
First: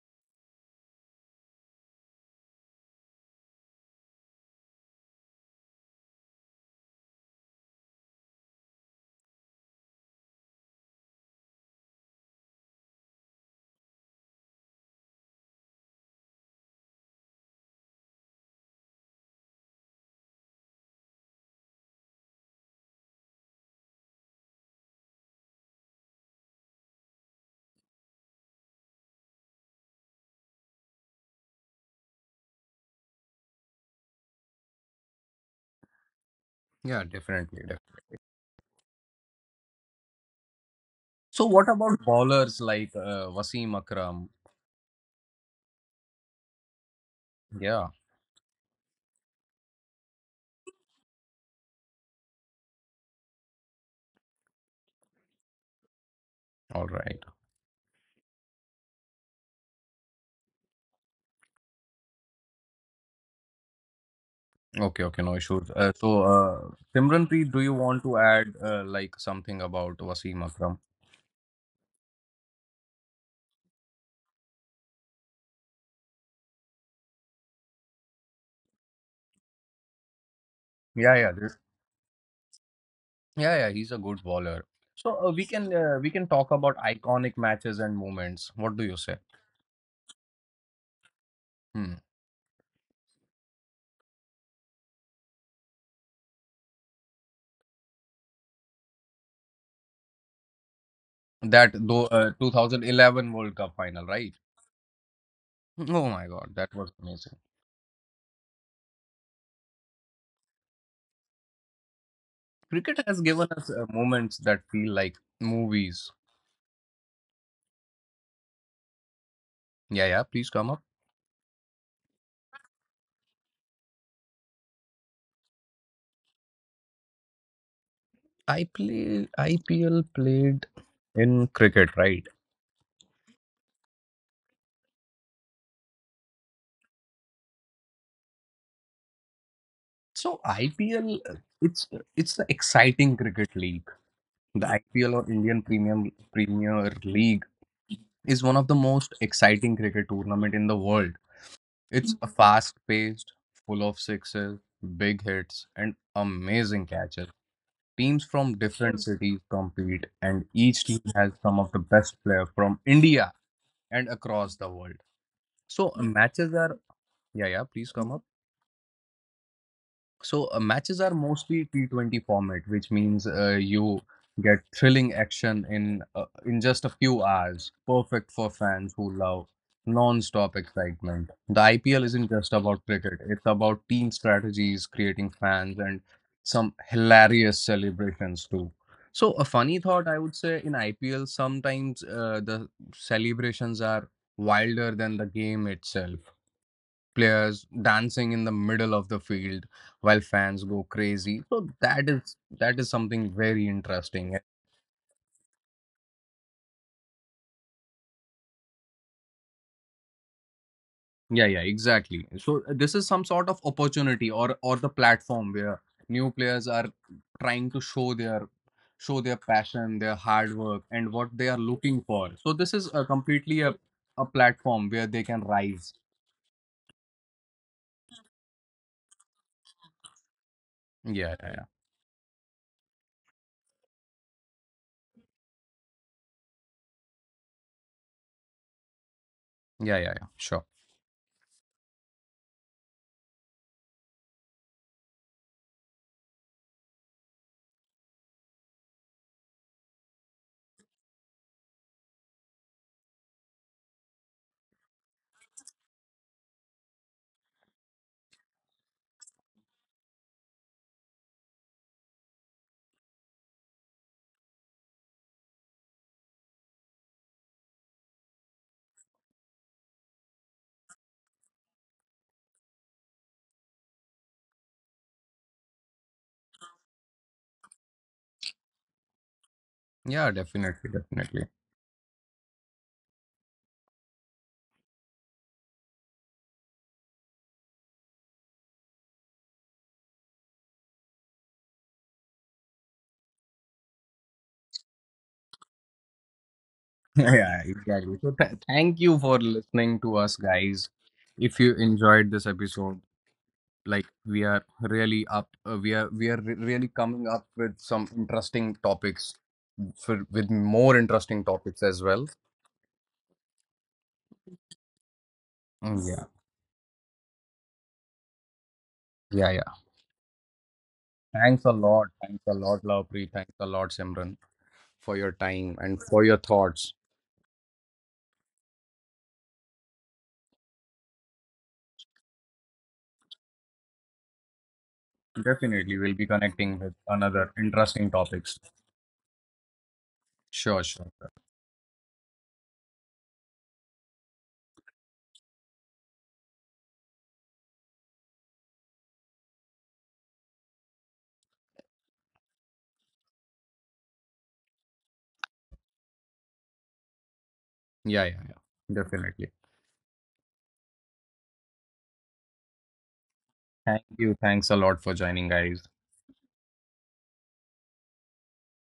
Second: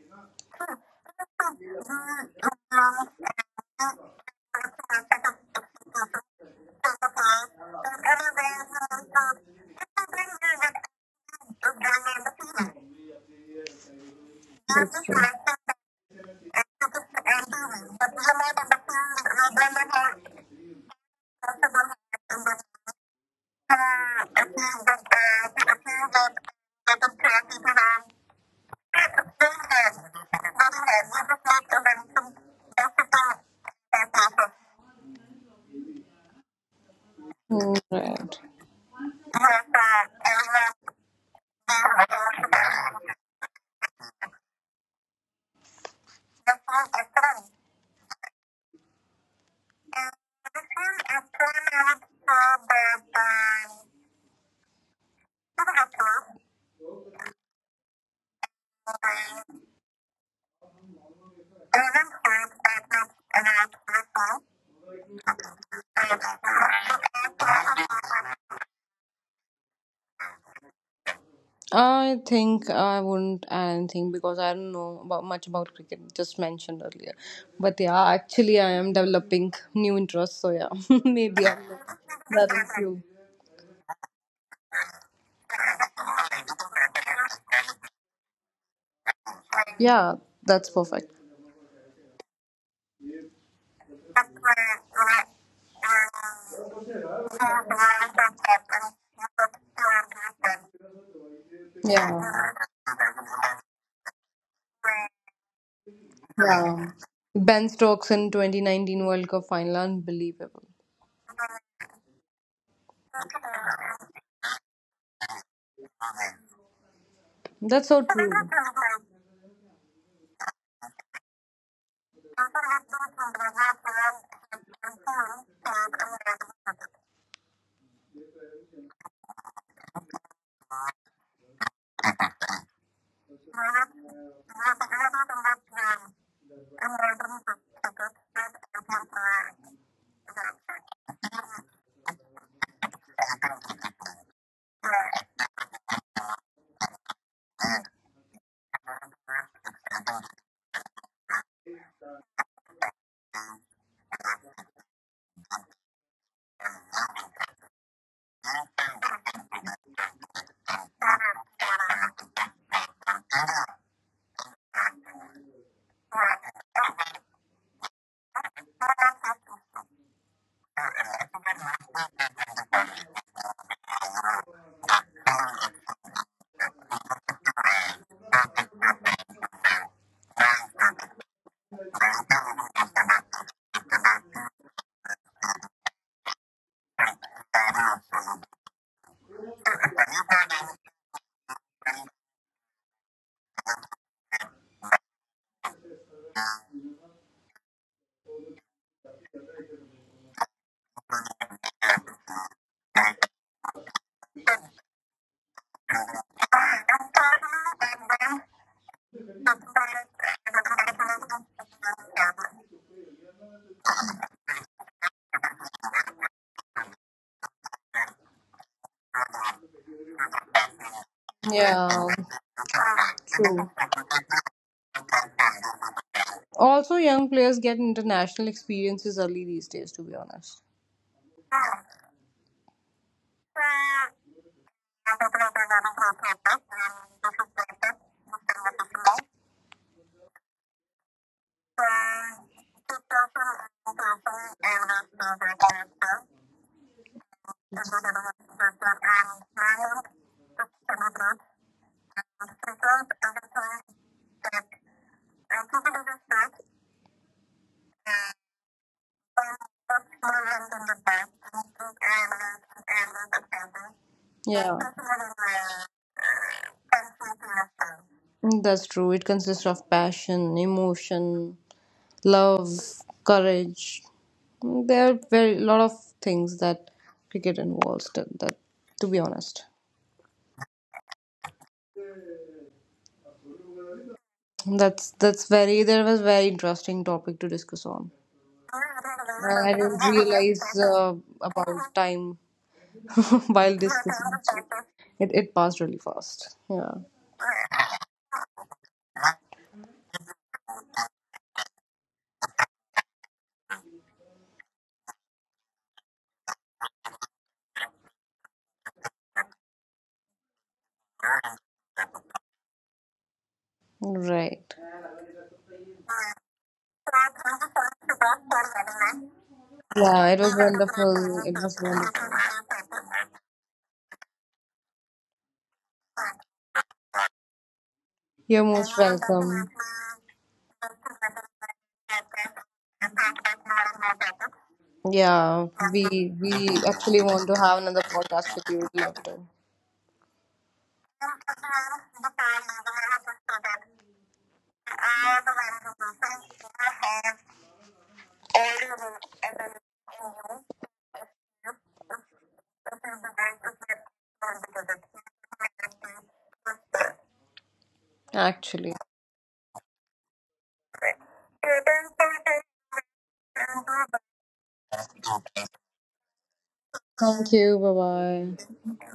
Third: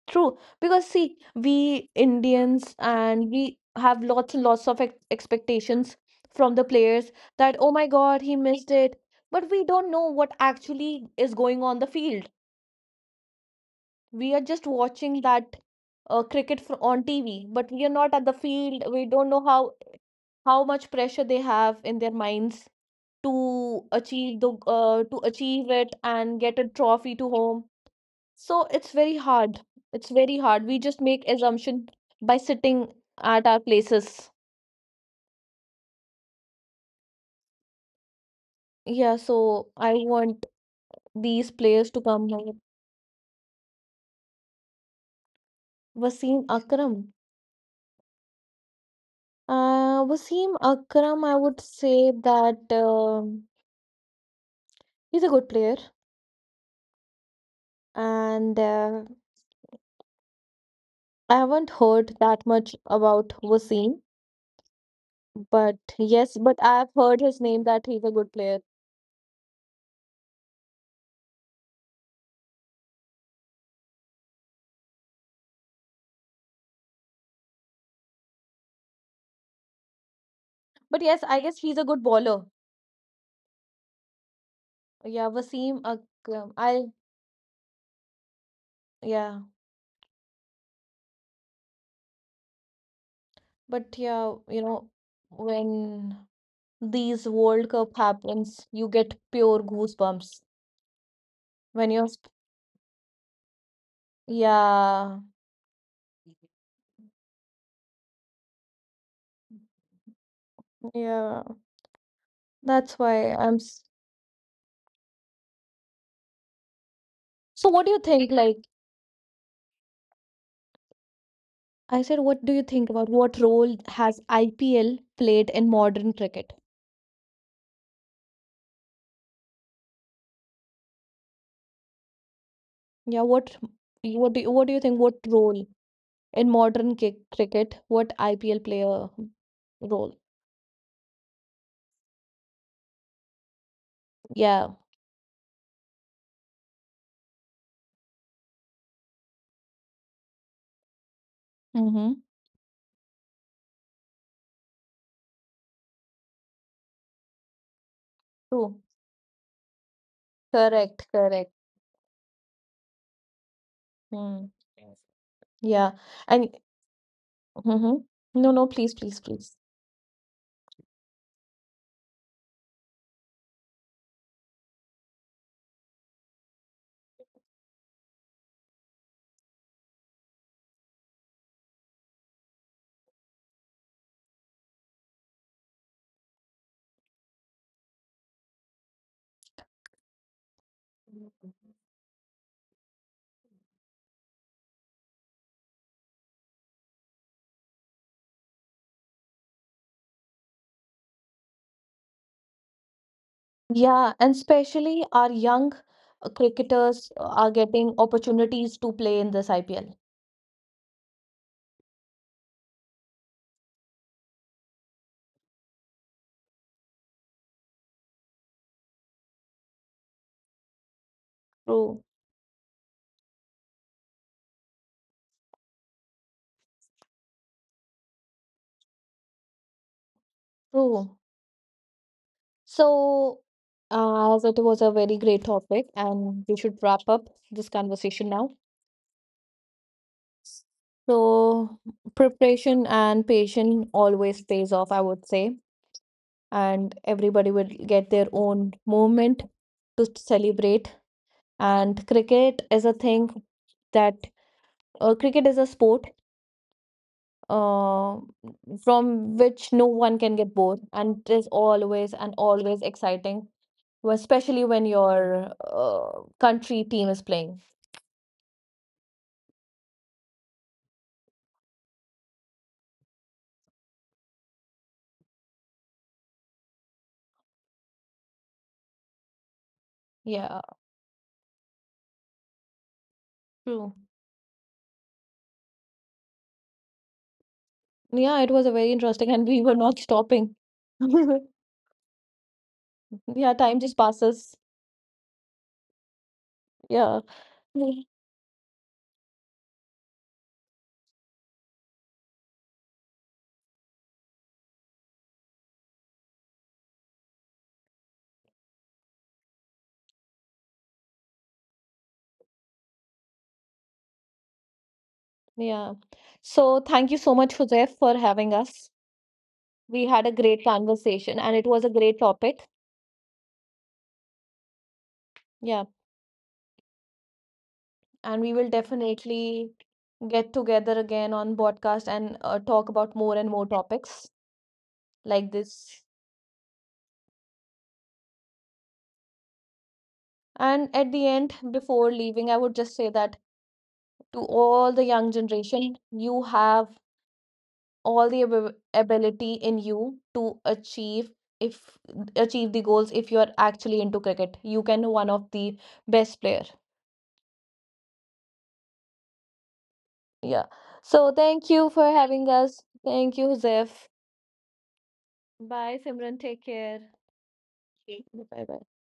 B: true. Because, see, we Indians and we have lots and lots of ex expectations from the players that, oh my God, he missed it. But we don't know what actually is going on the field. We are just watching that uh, cricket fr on T V, but we are not at the field. We don't know how how much pressure they have in their minds to achieve the uh, to achieve it and get a trophy to home. So it's very hard. It's very hard we just make assumption by sitting at our places.
A: Yeah, definitely. Definitely.
B: Yeah, so I want
A: So
B: these
A: what
B: players
A: about
B: to come here.
A: bowlers like uh, Wasim Akram?
B: Wasim Akram.
A: Yeah,
B: uh, Wasim Akram I would say that um
C: Alright. *laughs*
B: he's a good player.
A: all right.
B: And uh, I haven't heard that much about Wasim,
A: Okay, okay, no issues.
B: but
A: Uh, so,
B: yes, but
A: uh,
B: I've heard his
A: Simranpreet, do
B: name
A: you
B: that
A: want
B: he's a
A: to
B: good
A: add
B: player.
A: uh, like something about Wasim Akram?
C: I think I wouldn't add anything because I don't know about much about cricket, just mentioned earlier. But yeah, actually, I am developing new interests, so yeah,
B: But
C: *laughs*
A: Yeah,
B: yes,
A: yeah,
B: I
C: maybe
A: this,
B: guess he's a good bowler.
C: that is you.
A: yeah, yeah. He's a good bowler. So
B: Yeah,
A: uh, we can
B: Wasim
A: uh, we can talk
B: Akram.
A: about
B: I
A: iconic matches and moments. What do you say?
B: yeah,
C: Yeah, that's perfect.
A: Hmm.
B: but yeah, you know, when these World Cup happens, you get pure goosebumps
A: That
B: when
A: though,
B: you're
A: uh,
B: sp-
C: Yeah,
A: two thousand eleven World Cup final, right?
B: yeah,
A: Oh my God, that was
C: yeah.
A: amazing.
C: Ben Stokes in twenty nineteen World Cup final, unbelievable.
B: yeah. That's
A: Cricket has
B: why
A: given
B: I'm
A: us
B: s-
A: uh, moments that feel like movies.
B: So what
C: That's
B: do you
C: so
B: think
C: true.
B: like.
A: Yeah, yeah. Please come up.
B: I said what do you think about what role has I P L played in modern cricket?
A: I play I P L played in cricket, right?
B: Yeah, what what do you, what do you think what role in modern ki- cricket what I P L player role?
A: So I P L, uh, it's it's the exciting cricket league. The
B: Yeah.
A: I P L or Indian Premium Premier League is one of the most exciting cricket tournament in the world. It's
B: Mm-hmm.
A: a fast-paced, full of sixes, big hits, and amazing catches. Teams from
B: True.
A: different cities compete, and each team
B: Correct.
A: has
B: Correct.
A: some of the best players from India and
B: Mm.
A: across the world. So
B: Yeah.
A: uh, matches
B: And
A: are yeah yeah please
B: mm-hmm.
A: come up.
B: No, no, please, please, please.
A: So uh, matches are mostly T twenty format, which means uh, you get thrilling action in uh, in just a few hours, perfect for fans who love non-stop excitement. The I P L isn't just about cricket; it's about team strategies, creating fans, and some hilarious celebrations too. So a funny thought, I would say, in I P L sometimes uh, the celebrations are wilder than the game itself, players dancing in the middle of the field while fans go crazy. So that is, that is something very interesting.
B: Yeah, and especially our young uh, cricketers are getting opportunities to play in this I P L.
A: Yeah, yeah, exactly. So uh, this is some sort of opportunity or or the platform where new players are trying to show their show their passion, their hard work, and what they are
C: Yeah,
A: looking for.
B: True,
A: So this is a completely
C: true.
A: a, a platform where they can rise.
C: Also, young players get international experiences early these days, to be honest.
A: Yeah,
B: true.
A: yeah, yeah,
B: So, uh, as it was a very great topic, and we should wrap up this conversation now.
A: yeah, yeah, yeah. Sure.
B: So, preparation and patience always pays off, I would say. And everybody will get their own moment to celebrate. And cricket is a thing that, uh, cricket is a sport uh, from which no one can get bored, and it is always and always exciting, well, especially
C: Yeah.
B: when your uh, country team is playing.
C: That's true. It consists of passion, emotion, love, courage. There are very lot of things that cricket involves. That, that to be honest,
A: Yeah,
B: Yeah,
A: definitely, definitely.
B: true.
C: that's that's very there was very interesting topic to discuss on.
B: Yeah, it was a very interesting, and we
C: I
B: were
C: didn't
B: not
C: realize
B: stopping. *laughs*
C: uh, about time *laughs*
B: Yeah,
C: while
B: time just
C: discussing.
B: passes.
C: It it passed really fast. Yeah.
A: *laughs*
B: Yeah.
A: Yeah,
B: *laughs*
A: exactly. So th- thank you for listening to us, guys. If you enjoyed this episode, like we are really up, uh, we are we are re- really coming up with some interesting topics for with more interesting topics as well.
C: Right.
B: Yeah.
A: Mm, yeah,
B: So thank you so much, Joseph, for having us.
A: yeah, yeah.
B: We
C: Yeah,
B: had a
C: it was
B: great
C: wonderful.
B: conversation
C: It
B: and
A: Thanks
B: it
A: a
B: was a
C: was.
A: lot.
B: great
A: Thanks a
B: topic.
A: lot, Lavpreet. Thanks a lot, Simran, for your
B: Yeah.
A: time and for your thoughts.
B: And we
C: You're
B: will
C: most welcome.
B: definitely get together again on podcast and uh, talk about more and more topics like
C: Yeah,
B: this.
A: Definitely,
C: we
A: we'll be
C: we
A: connecting with
C: actually want to
A: another
C: have another
A: interesting
C: podcast with you.
A: topics.
C: We'd love to.
B: And
A: Sure,
B: at the
A: sure, sure.
B: end, before leaving, I would just say that to all the young generation, you have all the ab ability in you to achieve if achieve the goals if you are actually into cricket. You can one of the best player.
A: Yeah, yeah,
C: Actually.
A: yeah. Definitely.
B: Yeah. So thank you for having us. Thank you, Zef.
A: Thank you. Thanks a lot for joining,
B: Bye,
A: guys.
B: Simran. Take care.
C: Thank you. Bye
B: Okay. Bye
C: bye.
B: bye.